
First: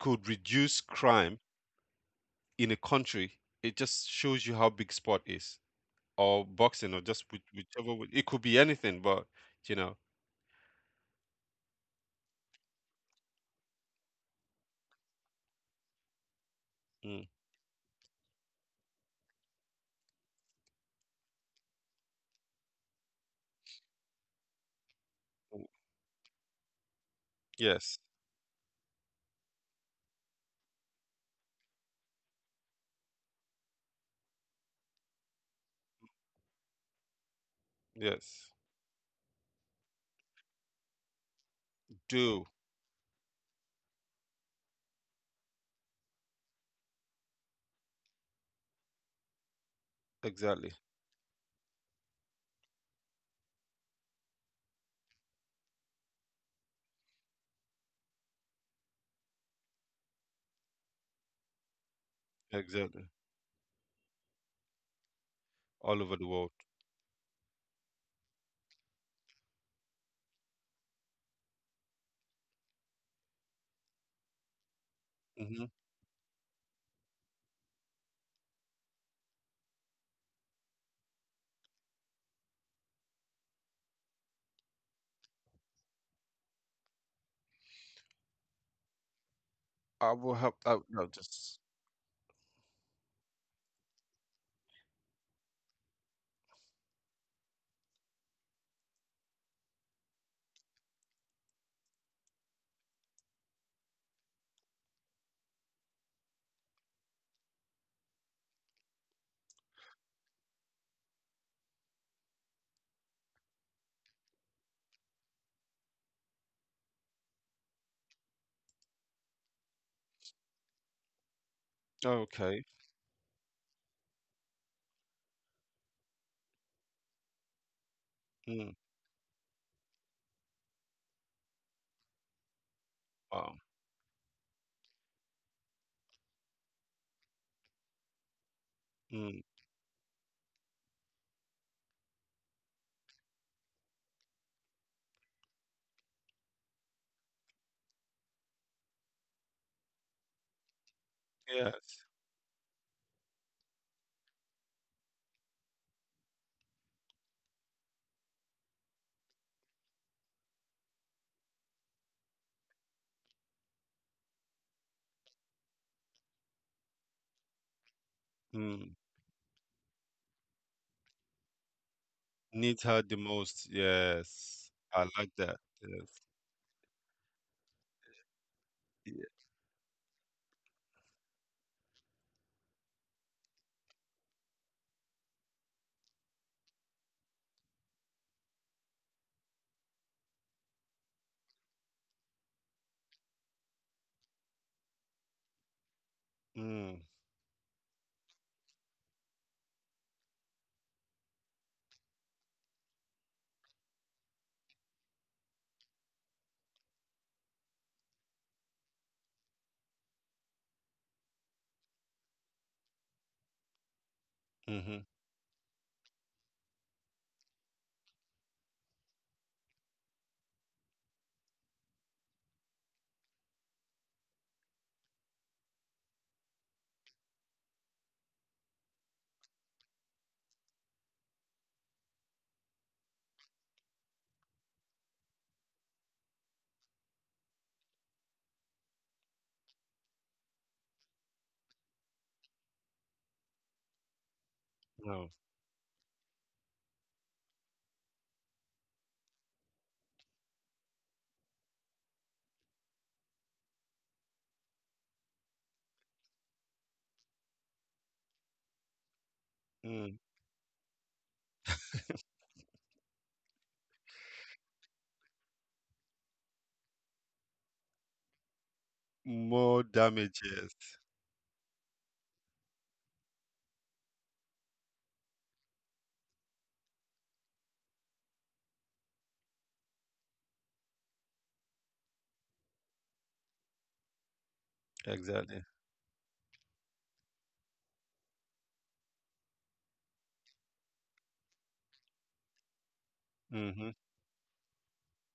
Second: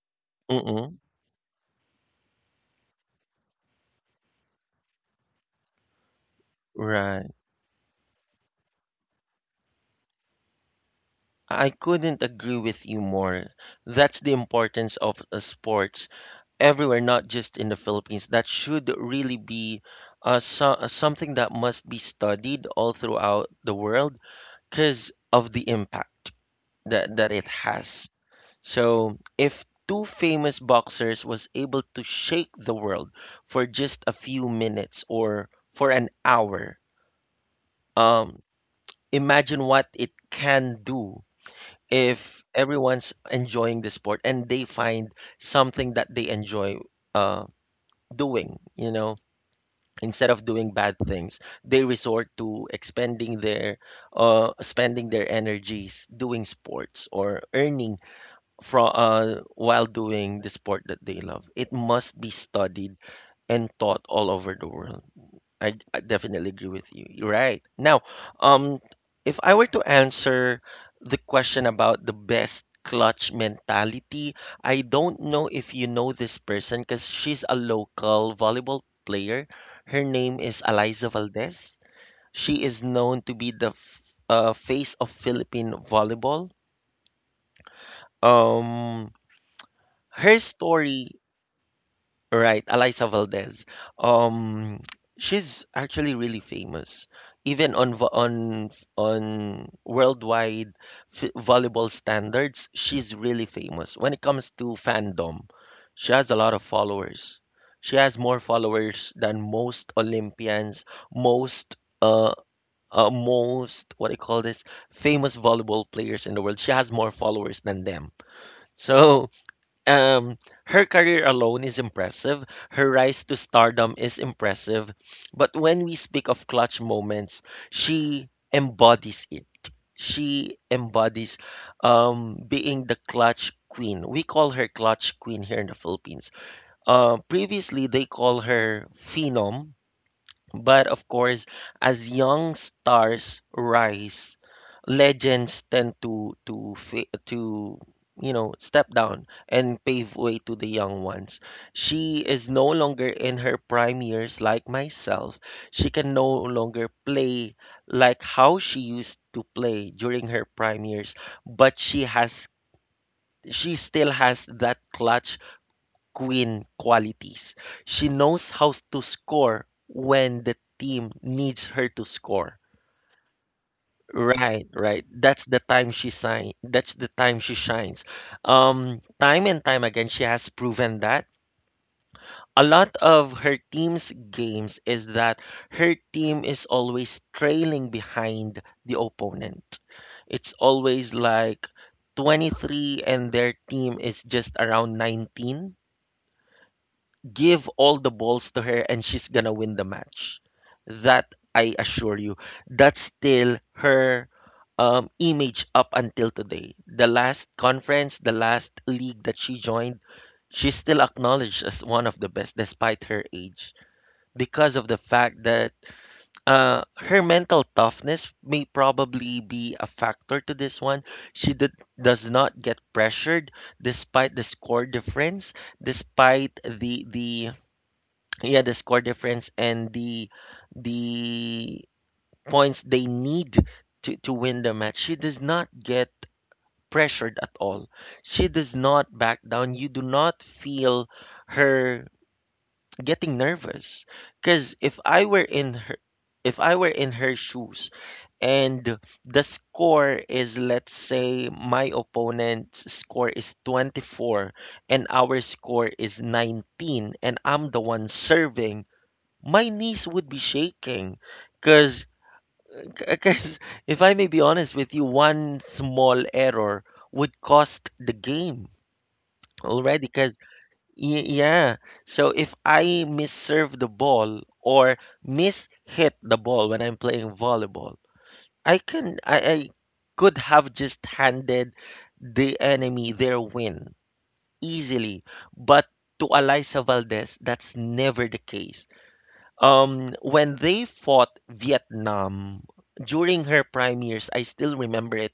Speaker 2: could reduce
Speaker 1: Mm-mm.
Speaker 2: crime in a country, it just shows you how big sport is, or boxing, or just
Speaker 1: Right.
Speaker 2: which- whichever, it could be anything, but you know.
Speaker 1: I couldn't agree with you more. That's the importance of uh, sports everywhere,
Speaker 2: Mm.
Speaker 1: not just in the Philippines. That should really be uh, so, uh, something that must be studied all throughout the world because of the impact that, that it
Speaker 2: Yes,
Speaker 1: has. So if two famous boxers was able to shake the world for just a few minutes or for an hour, um,
Speaker 2: yes.
Speaker 1: imagine what it can do if
Speaker 2: Do,
Speaker 1: everyone's enjoying the sport and they find something that they enjoy uh, doing, you know. Instead of
Speaker 2: exactly,
Speaker 1: doing bad things they resort to expending their uh spending their energies doing sports or earning from uh while doing the sport that they love, it must be studied
Speaker 2: exactly.
Speaker 1: and taught all over the world. I
Speaker 2: All
Speaker 1: I
Speaker 2: over the
Speaker 1: definitely
Speaker 2: world.
Speaker 1: agree with you. You're right. Now, um, if I were to answer the question about the best clutch mentality, I don't know
Speaker 2: Hmm.
Speaker 1: if you know this person because she's a local volleyball player. Her name is Eliza Valdez. She is known to be the f- uh, face of Philippine volleyball. Um,
Speaker 2: I will
Speaker 1: her
Speaker 2: help out. No,
Speaker 1: story
Speaker 2: just,
Speaker 1: Right, Alisa Valdez. Um, she's actually really famous, even on vo- on on worldwide f volleyball standards. She's really famous when it comes to fandom. She has a lot of followers. She has more followers than most Olympians, most uh, uh most what do you call this? Famous volleyball players in the world. She has more followers than them. So um her career alone is impressive,
Speaker 2: okay.
Speaker 1: her rise to stardom is impressive, but when we speak of clutch moments she
Speaker 2: Mm,
Speaker 1: embodies it, she embodies um being the
Speaker 2: wow.
Speaker 1: clutch queen, we call her clutch queen here in the Philippines. Uh previously they call her
Speaker 2: Mm,
Speaker 1: phenom, but of course, as young stars rise, legends tend to to fa- to you know step down and pave way to the young ones.
Speaker 2: yes.
Speaker 1: She is no longer in her prime years like myself. She can no longer play like how she used to play during her prime years, but she has she still has that clutch queen qualities. She knows how
Speaker 2: Mm.
Speaker 1: to score when the team needs her to score.
Speaker 2: Need her the most.
Speaker 1: Right,
Speaker 2: Yes,
Speaker 1: right.
Speaker 2: I like
Speaker 1: That's
Speaker 2: that.
Speaker 1: the time she
Speaker 2: Yes.
Speaker 1: shine. That's the time she shines. Um,
Speaker 2: Yeah.
Speaker 1: time and time again, she has proven that. A lot of her team's games is that her team is always trailing behind the opponent. It's always like twenty three and their team is just around nineteen.
Speaker 2: Mm,
Speaker 1: Give all the balls to her and she's gonna win the match. That I assure you, that's still her um, image up until today. The last conference, the last league that she joined, she's still acknowledged as one of the best despite her age because of the
Speaker 2: hmm.
Speaker 1: fact that uh, her mental toughness may probably be a factor to this one. She did, does not get pressured despite the score difference, despite the the, yeah, the score difference and the the points they need to, to win the match. She does not get pressured at all. She does not back down. You do not feel her getting nervous, because if I
Speaker 2: No.
Speaker 1: were in her if I were in her shoes, and the score is, let's say, my opponent's score is twenty four and our score is nineteen, and I'm the one serving, my knees
Speaker 2: Mm.
Speaker 1: would be shaking, because because if I may be honest with you, one small error would cost the game
Speaker 2: More
Speaker 1: already, because
Speaker 2: damages.
Speaker 1: yeah. So if I misserve the ball or miss hit the ball when I'm playing volleyball, I can I, I could have just handed the enemy their win easily.
Speaker 2: Exactly.
Speaker 1: But to Alisa Valdez, that's never the case. Um, when they fought Vietnam during her
Speaker 2: Mm-hmm.
Speaker 1: prime years, I still remember it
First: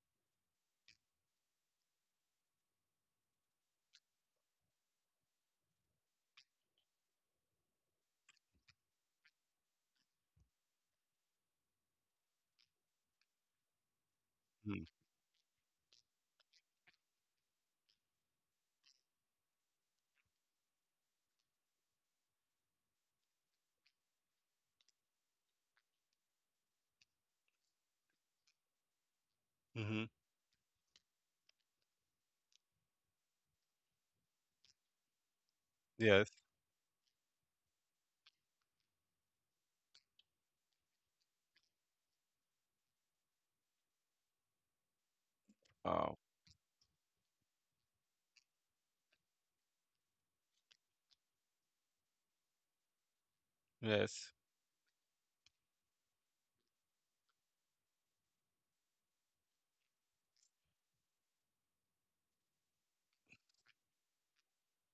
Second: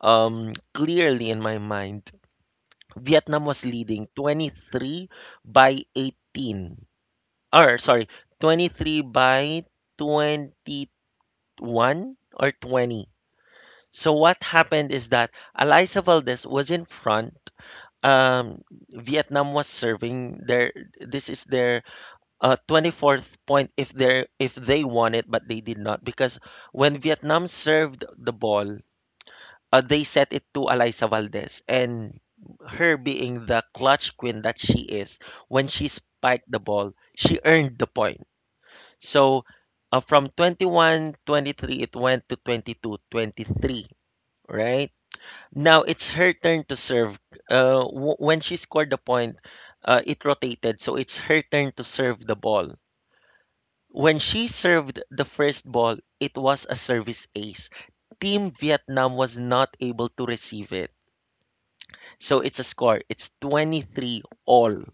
Speaker 1: um, clearly in my mind. Vietnam was leading twenty three by eighteen, or sorry, twenty three by twenty one or twenty. So what
Speaker 2: Mm,
Speaker 1: happened is that Eliza Valdez was in front. Um, Vietnam was serving their. This is their uh, twenty fourth point if they if they won it, but they did not, because when Vietnam served the ball, uh, they
Speaker 2: hmm.
Speaker 1: set it to Alisa Valdez, and her being the clutch queen that she is, when she
Speaker 2: Yes.
Speaker 1: spiked the ball, she earned the point. So uh, from twenty one twenty three it went to twenty two twenty three. Right, now it's
Speaker 2: Wow.
Speaker 1: her turn to serve. Uh, w- when she scored the point, uh, it rotated, so it's her turn to serve the ball. When
Speaker 2: Yes.
Speaker 1: she served the first ball, it was a service ace. Team Vietnam was not able to receive it. So it's a score. It's twenty three all.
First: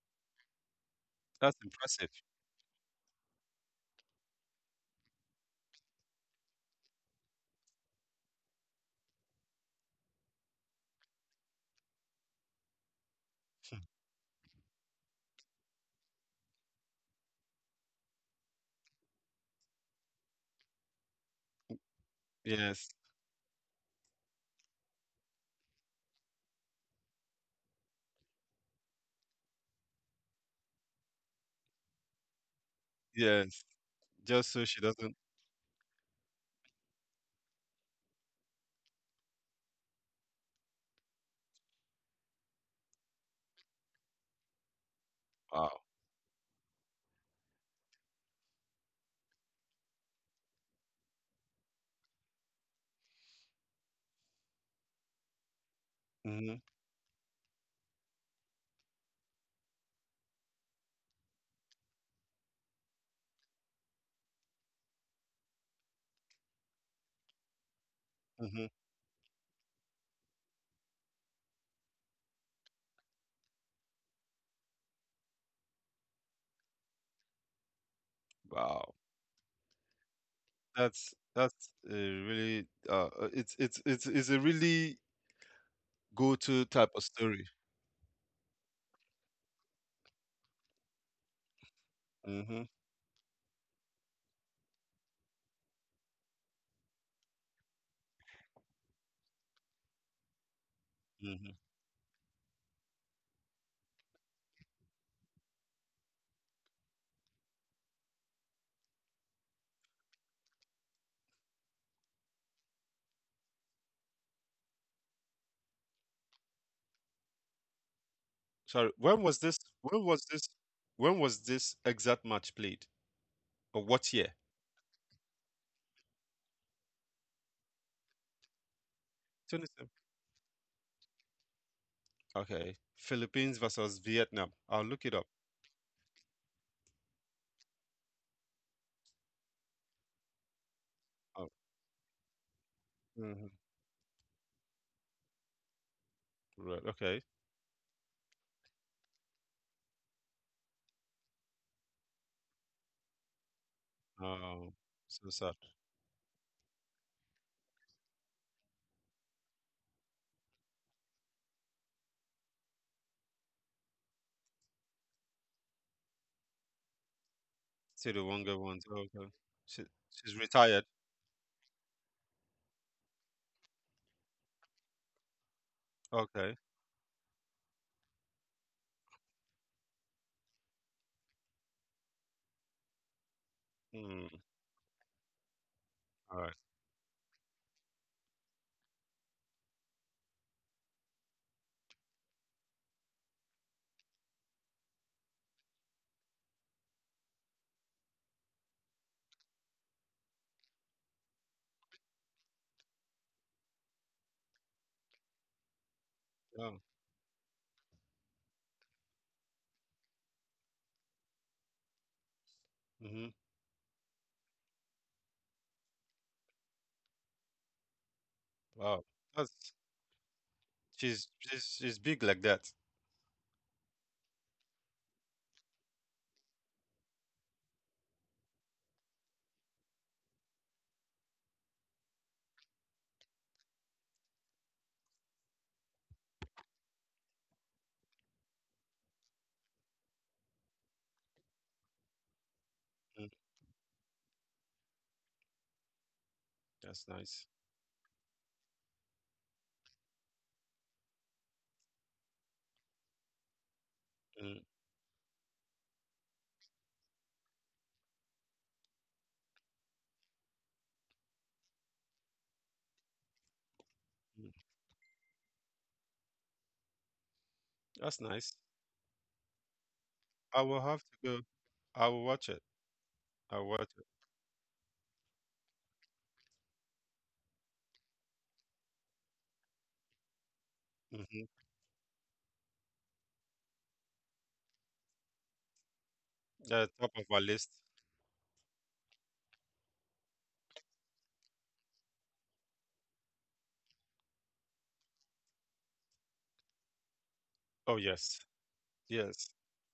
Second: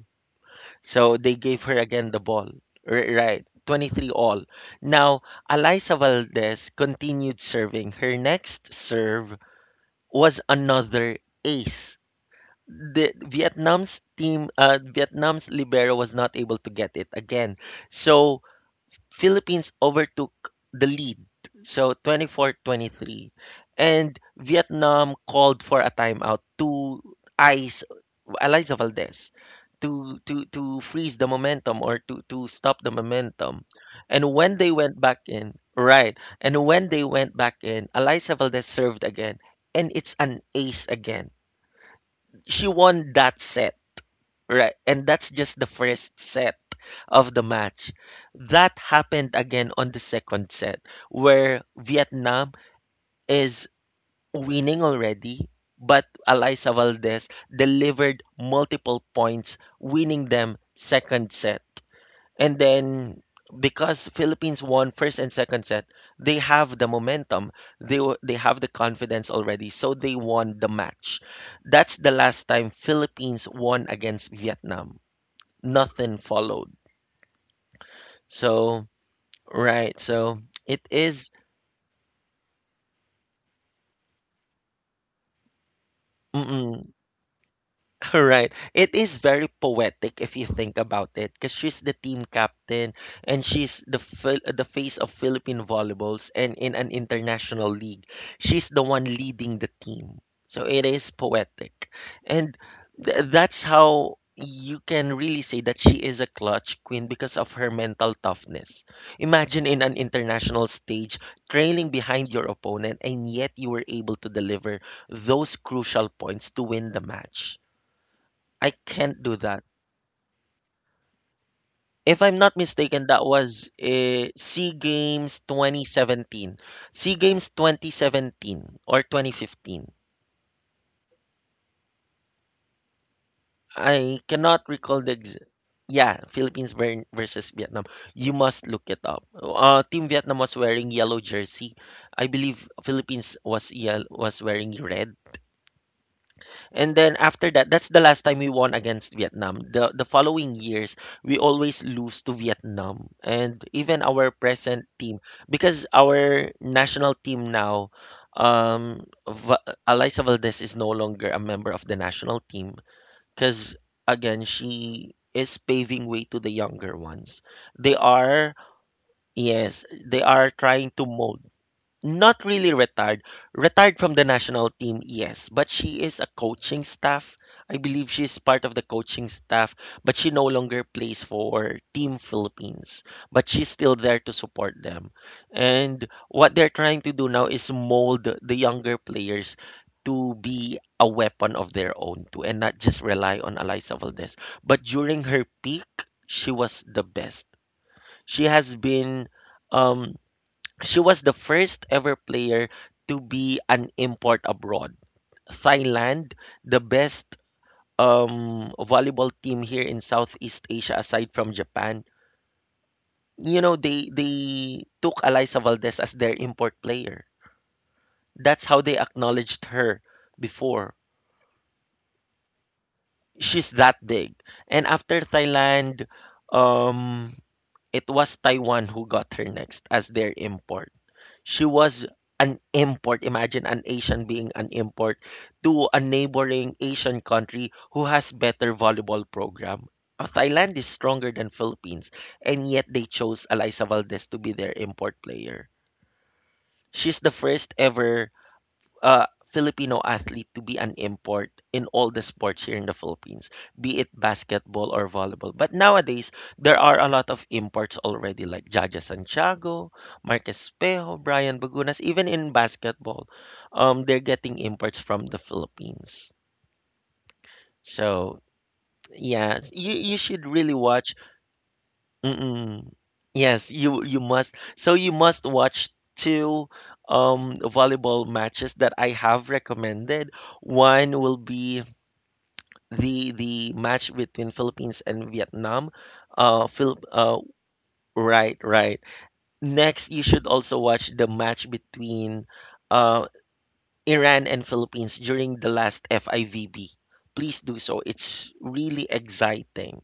Speaker 1: So they
Speaker 2: That's
Speaker 1: gave her
Speaker 2: impressive.
Speaker 1: again the ball. R- right. twenty three all. Now, Eliza Valdez continued serving. Her next serve was another ace. The Vietnam's team, uh, Vietnam's libero was not able to get it again. So Philippines overtook the lead, so twenty four twenty
Speaker 2: Yes.
Speaker 1: three, And Vietnam called for a timeout to ice Eliza Valdez, to to to freeze the momentum, or to to stop the momentum.
Speaker 2: Yes.
Speaker 1: And
Speaker 2: Just
Speaker 1: when
Speaker 2: so
Speaker 1: they
Speaker 2: she
Speaker 1: went
Speaker 2: doesn't.
Speaker 1: back in, right. And when they went back in, Eliza Valdez served again. And it's an ace again. She won that set. Right. And that's just the
Speaker 2: Wow.
Speaker 1: first set of the match. That happened again on the second set, where Vietnam is winning already, but
Speaker 2: Mm-hmm.
Speaker 1: Eliza Valdez delivered multiple points, winning them second set. And then, because Philippines won first and second set, they have the momentum. They wa- they have
Speaker 2: Mm-hmm.
Speaker 1: the confidence already, so they won the match. That's the last time Philippines won against Vietnam. Nothing followed. So,
Speaker 2: Wow.
Speaker 1: right. So it
Speaker 2: That's
Speaker 1: is.
Speaker 2: that's a really uh uh, it's, it's it's it's a really go-to type
Speaker 1: Mm-mm.
Speaker 2: of story.
Speaker 1: Right. It is very poetic if you think about it, because she's the team
Speaker 2: Mm-hmm.
Speaker 1: captain, and she's the Phil- the face of Philippine volleyballs, and in an international league, she's the one leading the team. So it is
Speaker 2: Mm-hmm.
Speaker 1: poetic, and th- that's how you can really say that she is a clutch queen because of her mental toughness. Imagine, in an international stage, trailing behind your opponent, and yet you were able to deliver those crucial points to win the match. I
Speaker 2: Sorry, when
Speaker 1: can't do
Speaker 2: was this?
Speaker 1: that.
Speaker 2: When was this? When was this
Speaker 1: If
Speaker 2: exact
Speaker 1: I'm
Speaker 2: match
Speaker 1: not
Speaker 2: played?
Speaker 1: mistaken, that was
Speaker 2: Or what
Speaker 1: uh,
Speaker 2: year?
Speaker 1: SEA Games twenty seventeen. SEA Games twenty seventeen or twenty fifteen.
Speaker 2: twenty seven. Okay, Philippines versus
Speaker 1: I
Speaker 2: Vietnam.
Speaker 1: cannot
Speaker 2: I'll
Speaker 1: recall
Speaker 2: look
Speaker 1: the
Speaker 2: it up.
Speaker 1: ex- yeah, Philippines ver- versus Vietnam. You must look it up. Uh, Team Vietnam was wearing yellow
Speaker 2: Oh,
Speaker 1: jersey. I believe Philippines
Speaker 2: hmm.
Speaker 1: was yell was wearing red.
Speaker 2: Right.
Speaker 1: And then
Speaker 2: Okay.
Speaker 1: after that, that's the last time we won against Vietnam. The the following years, we always lose to Vietnam. And even our
Speaker 2: Oh,
Speaker 1: present team,
Speaker 2: so sad.
Speaker 1: because our national team now, um, Va- Alisa Valdez is no longer a member of the national team, because again, she is paving way to the younger ones. They
Speaker 2: See the one
Speaker 1: are,
Speaker 2: ones. Oh, okay.
Speaker 1: yes,
Speaker 2: She,
Speaker 1: they
Speaker 2: she's
Speaker 1: are
Speaker 2: retired.
Speaker 1: trying to mold. Not really retired, retired from the national team, yes, but she is a
Speaker 2: Okay.
Speaker 1: coaching staff. I believe she's part of the coaching staff, but she no longer plays for Team Philippines, but she's still there to
Speaker 2: Mm,
Speaker 1: support them. And
Speaker 2: all
Speaker 1: what
Speaker 2: right.
Speaker 1: they're trying to do now is mold the younger players to be a weapon of their own too, and not just rely on Eliza Valdez. But during her peak, she was the best. She has been um she was the first ever player to be an import abroad. Thailand, the
Speaker 2: Oh.
Speaker 1: best um, volleyball team here in Southeast Asia aside from Japan,
Speaker 2: Mm-hmm.
Speaker 1: you know, they they took Eliza Valdez as their import player. That's how they
Speaker 2: Wow.
Speaker 1: acknowledged
Speaker 2: That's,
Speaker 1: her before.
Speaker 2: she's she's she's big like that.
Speaker 1: She's that big. And after Thailand, um, it was Taiwan who got her next as their import. She was an import. Imagine an Asian being an import to a neighboring Asian country who has better volleyball program. Uh, Thailand is stronger than Philippines, and yet they chose Alisa Valdez to be their import player.
Speaker 2: That's
Speaker 1: She's the
Speaker 2: nice.
Speaker 1: first ever uh, Filipino athlete to be an import in all the sports here in the Philippines, be it
Speaker 2: Mm,
Speaker 1: basketball or volleyball. But nowadays, there are a lot of imports already, like Jaja Santiago, Marquez Pejo, Brian Bagunas. Even in basketball, um, they're getting
Speaker 2: mm.
Speaker 1: imports from the Philippines.
Speaker 2: That's
Speaker 1: So
Speaker 2: nice.
Speaker 1: yeah, you, you should
Speaker 2: I
Speaker 1: really
Speaker 2: will have
Speaker 1: watch.
Speaker 2: to go. I will watch it.
Speaker 1: Mm-mm. Yes,
Speaker 2: I'll watch
Speaker 1: you
Speaker 2: it.
Speaker 1: you must. So you must watch two um volleyball matches that I have recommended. One will
Speaker 2: Mm-hmm.
Speaker 1: be the the match between Philippines and Vietnam. Uh, Phil,
Speaker 2: The top
Speaker 1: uh,
Speaker 2: of our list.
Speaker 1: right, right. Next, you should also watch the match between uh Iran and Philippines during the last F I V B. Please do so.
Speaker 2: Oh yes,
Speaker 1: It's really
Speaker 2: yes.
Speaker 1: exciting,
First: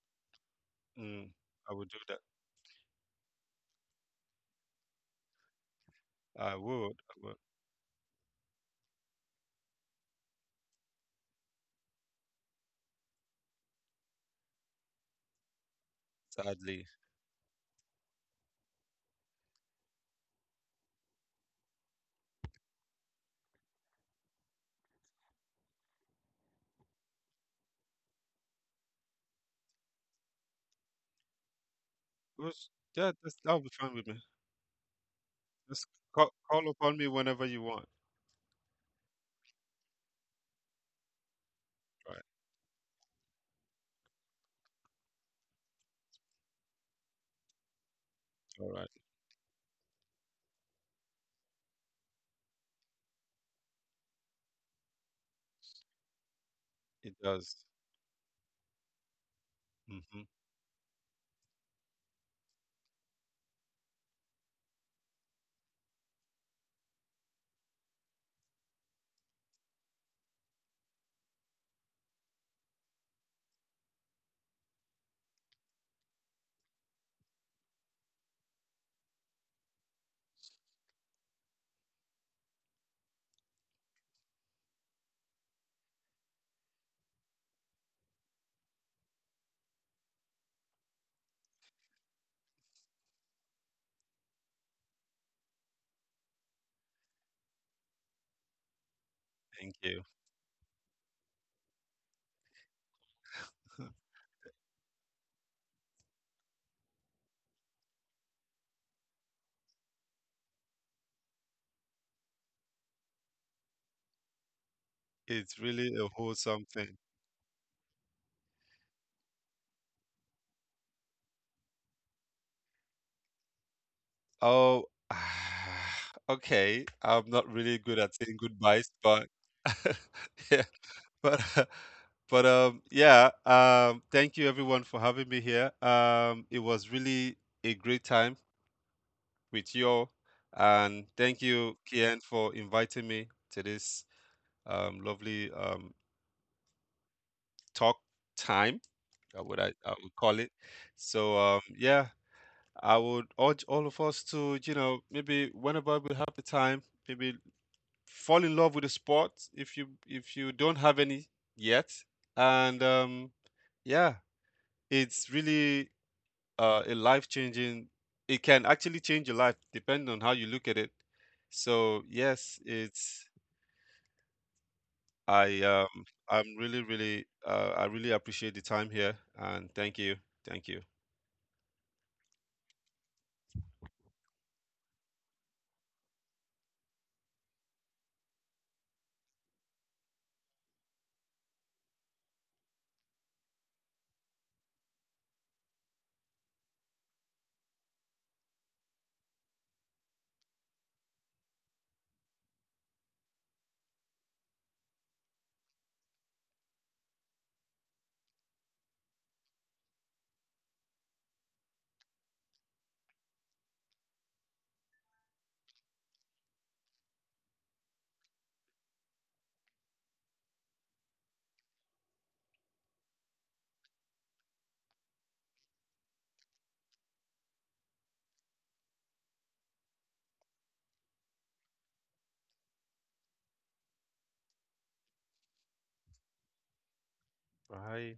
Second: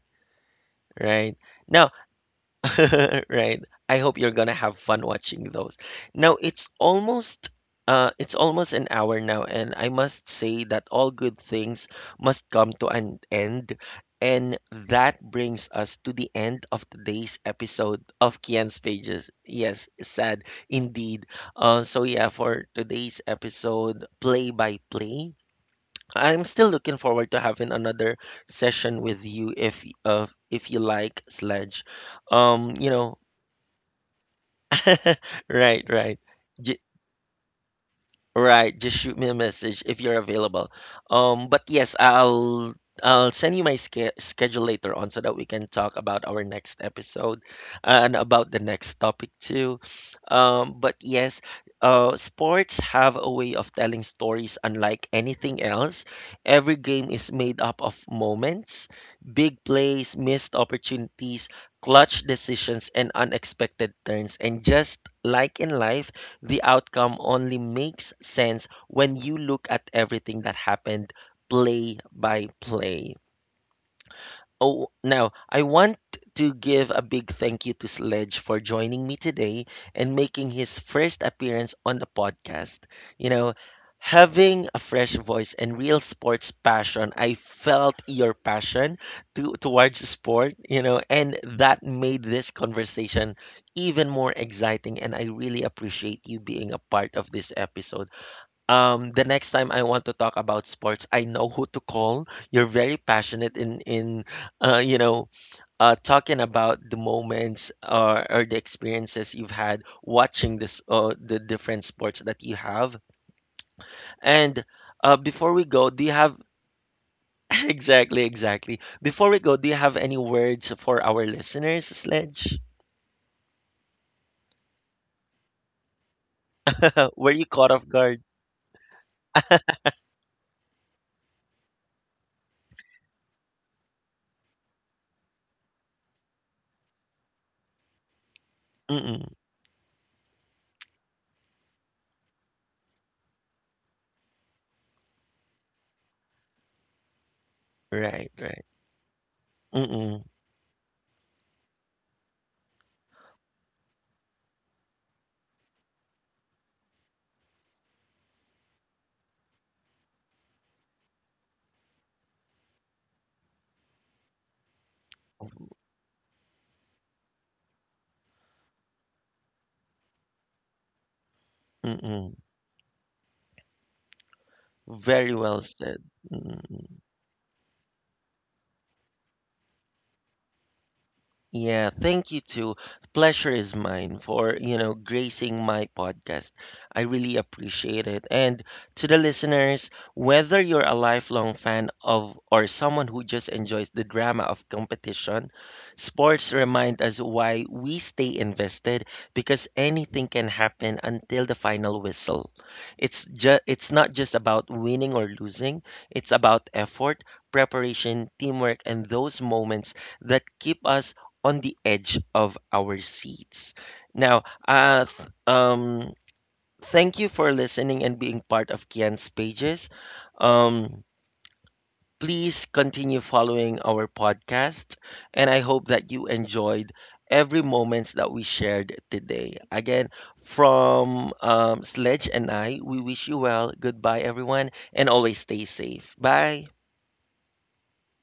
Speaker 2: Mm,
Speaker 1: right?
Speaker 2: I will
Speaker 1: Now,
Speaker 2: do that.
Speaker 1: right. I hope you're gonna have fun watching those. Now,
Speaker 2: I
Speaker 1: it's
Speaker 2: would. I would.
Speaker 1: almost uh it's almost an hour now, and I must say that all good things must come to an end. And that brings us to the end
Speaker 2: Sadly,
Speaker 1: of today's episode of Kian's Pages. Yes, sad indeed. Uh, so yeah, for today's episode, play by play. I'm still looking forward to having another session with you if y- uh, if you like Sledge.
Speaker 2: It was-
Speaker 1: Um, you
Speaker 2: yeah.
Speaker 1: know,
Speaker 2: That's, that'll be fine with me. Just,
Speaker 1: right, right.
Speaker 2: call, call upon me whenever you want.
Speaker 1: Right, just shoot me a message if you're available. Um, but yes,
Speaker 2: Right.
Speaker 1: I'll I'll send you my ske- schedule later on so that we can talk about our next episode and about the
Speaker 2: All right.
Speaker 1: next topic too. Um, but yes, uh, sports have a way of telling stories unlike anything else. Every game
Speaker 2: It
Speaker 1: is made
Speaker 2: does.
Speaker 1: up of moments, big plays,
Speaker 2: Mm-hmm.
Speaker 1: missed opportunities, clutch decisions, and unexpected turns. And just like in life, the outcome only makes sense when you look at everything that happened play by play. Oh, now I want to give a big thank you to Sledge for joining me today and making his first appearance on the podcast. You know, Having a fresh voice and real sports passion, I felt your passion to, towards sport, you know, and that made this conversation even more exciting. And I really appreciate you being a part of this episode. Um, the next time
Speaker 2: Thank
Speaker 1: I want
Speaker 2: you.
Speaker 1: to talk about sports, I know who to call. You're very passionate in in uh, you know uh, talking about the moments, or, or the experiences you've had watching this uh, the different sports that you have. And uh, before
Speaker 2: It's
Speaker 1: we go,
Speaker 2: really
Speaker 1: do you
Speaker 2: a
Speaker 1: have
Speaker 2: wholesome thing.
Speaker 1: exactly, exactly, before we go, do you have any words for our listeners, Sledge?
Speaker 2: Oh, okay.
Speaker 1: Uh, were
Speaker 2: I'm
Speaker 1: you
Speaker 2: not
Speaker 1: caught
Speaker 2: really
Speaker 1: off
Speaker 2: good at
Speaker 1: guard?
Speaker 2: saying goodbyes, but yeah. But but um yeah, um thank you everyone for having me here. Um it was really a great time
Speaker 1: Mm-mm.
Speaker 2: with you all, and thank you, Kian, for inviting me to this um lovely um talk
Speaker 1: Right, right.
Speaker 2: time, uh, what I, I
Speaker 1: Mm-mm.
Speaker 2: would call it. So um yeah, I would urge all of us to, you know, maybe whenever we have the time, maybe fall in love with the sport if you, if you don't have any yet. And um yeah, it's really uh, a life changing, it can actually change your life depending on how you look at it. So
Speaker 1: Mm-mm.
Speaker 2: yes, it's,
Speaker 1: Very well
Speaker 2: I
Speaker 1: said.
Speaker 2: um I'm
Speaker 1: Mm-mm.
Speaker 2: really, really uh, I really appreciate the time here and thank you. Thank you.
Speaker 1: Yeah, thank you too. Pleasure is mine for, you know, gracing my podcast. I really appreciate it. And to the listeners, whether you're a lifelong fan of or someone who just enjoys the drama of competition, sports remind us why we stay invested, because anything can happen until the final whistle. It's just it's not just about winning or losing, it's about effort, preparation, teamwork, and those moments that keep us on the edge of our seats. Now, uh, th- um, thank you for listening and being part of Kian's pages. Um, Please continue following our podcast, and I hope that you enjoyed every moments that we shared today. Again, from um, Sledge and I, we wish you well. Goodbye, everyone, and always stay safe. Bye.
Speaker 2: Bye.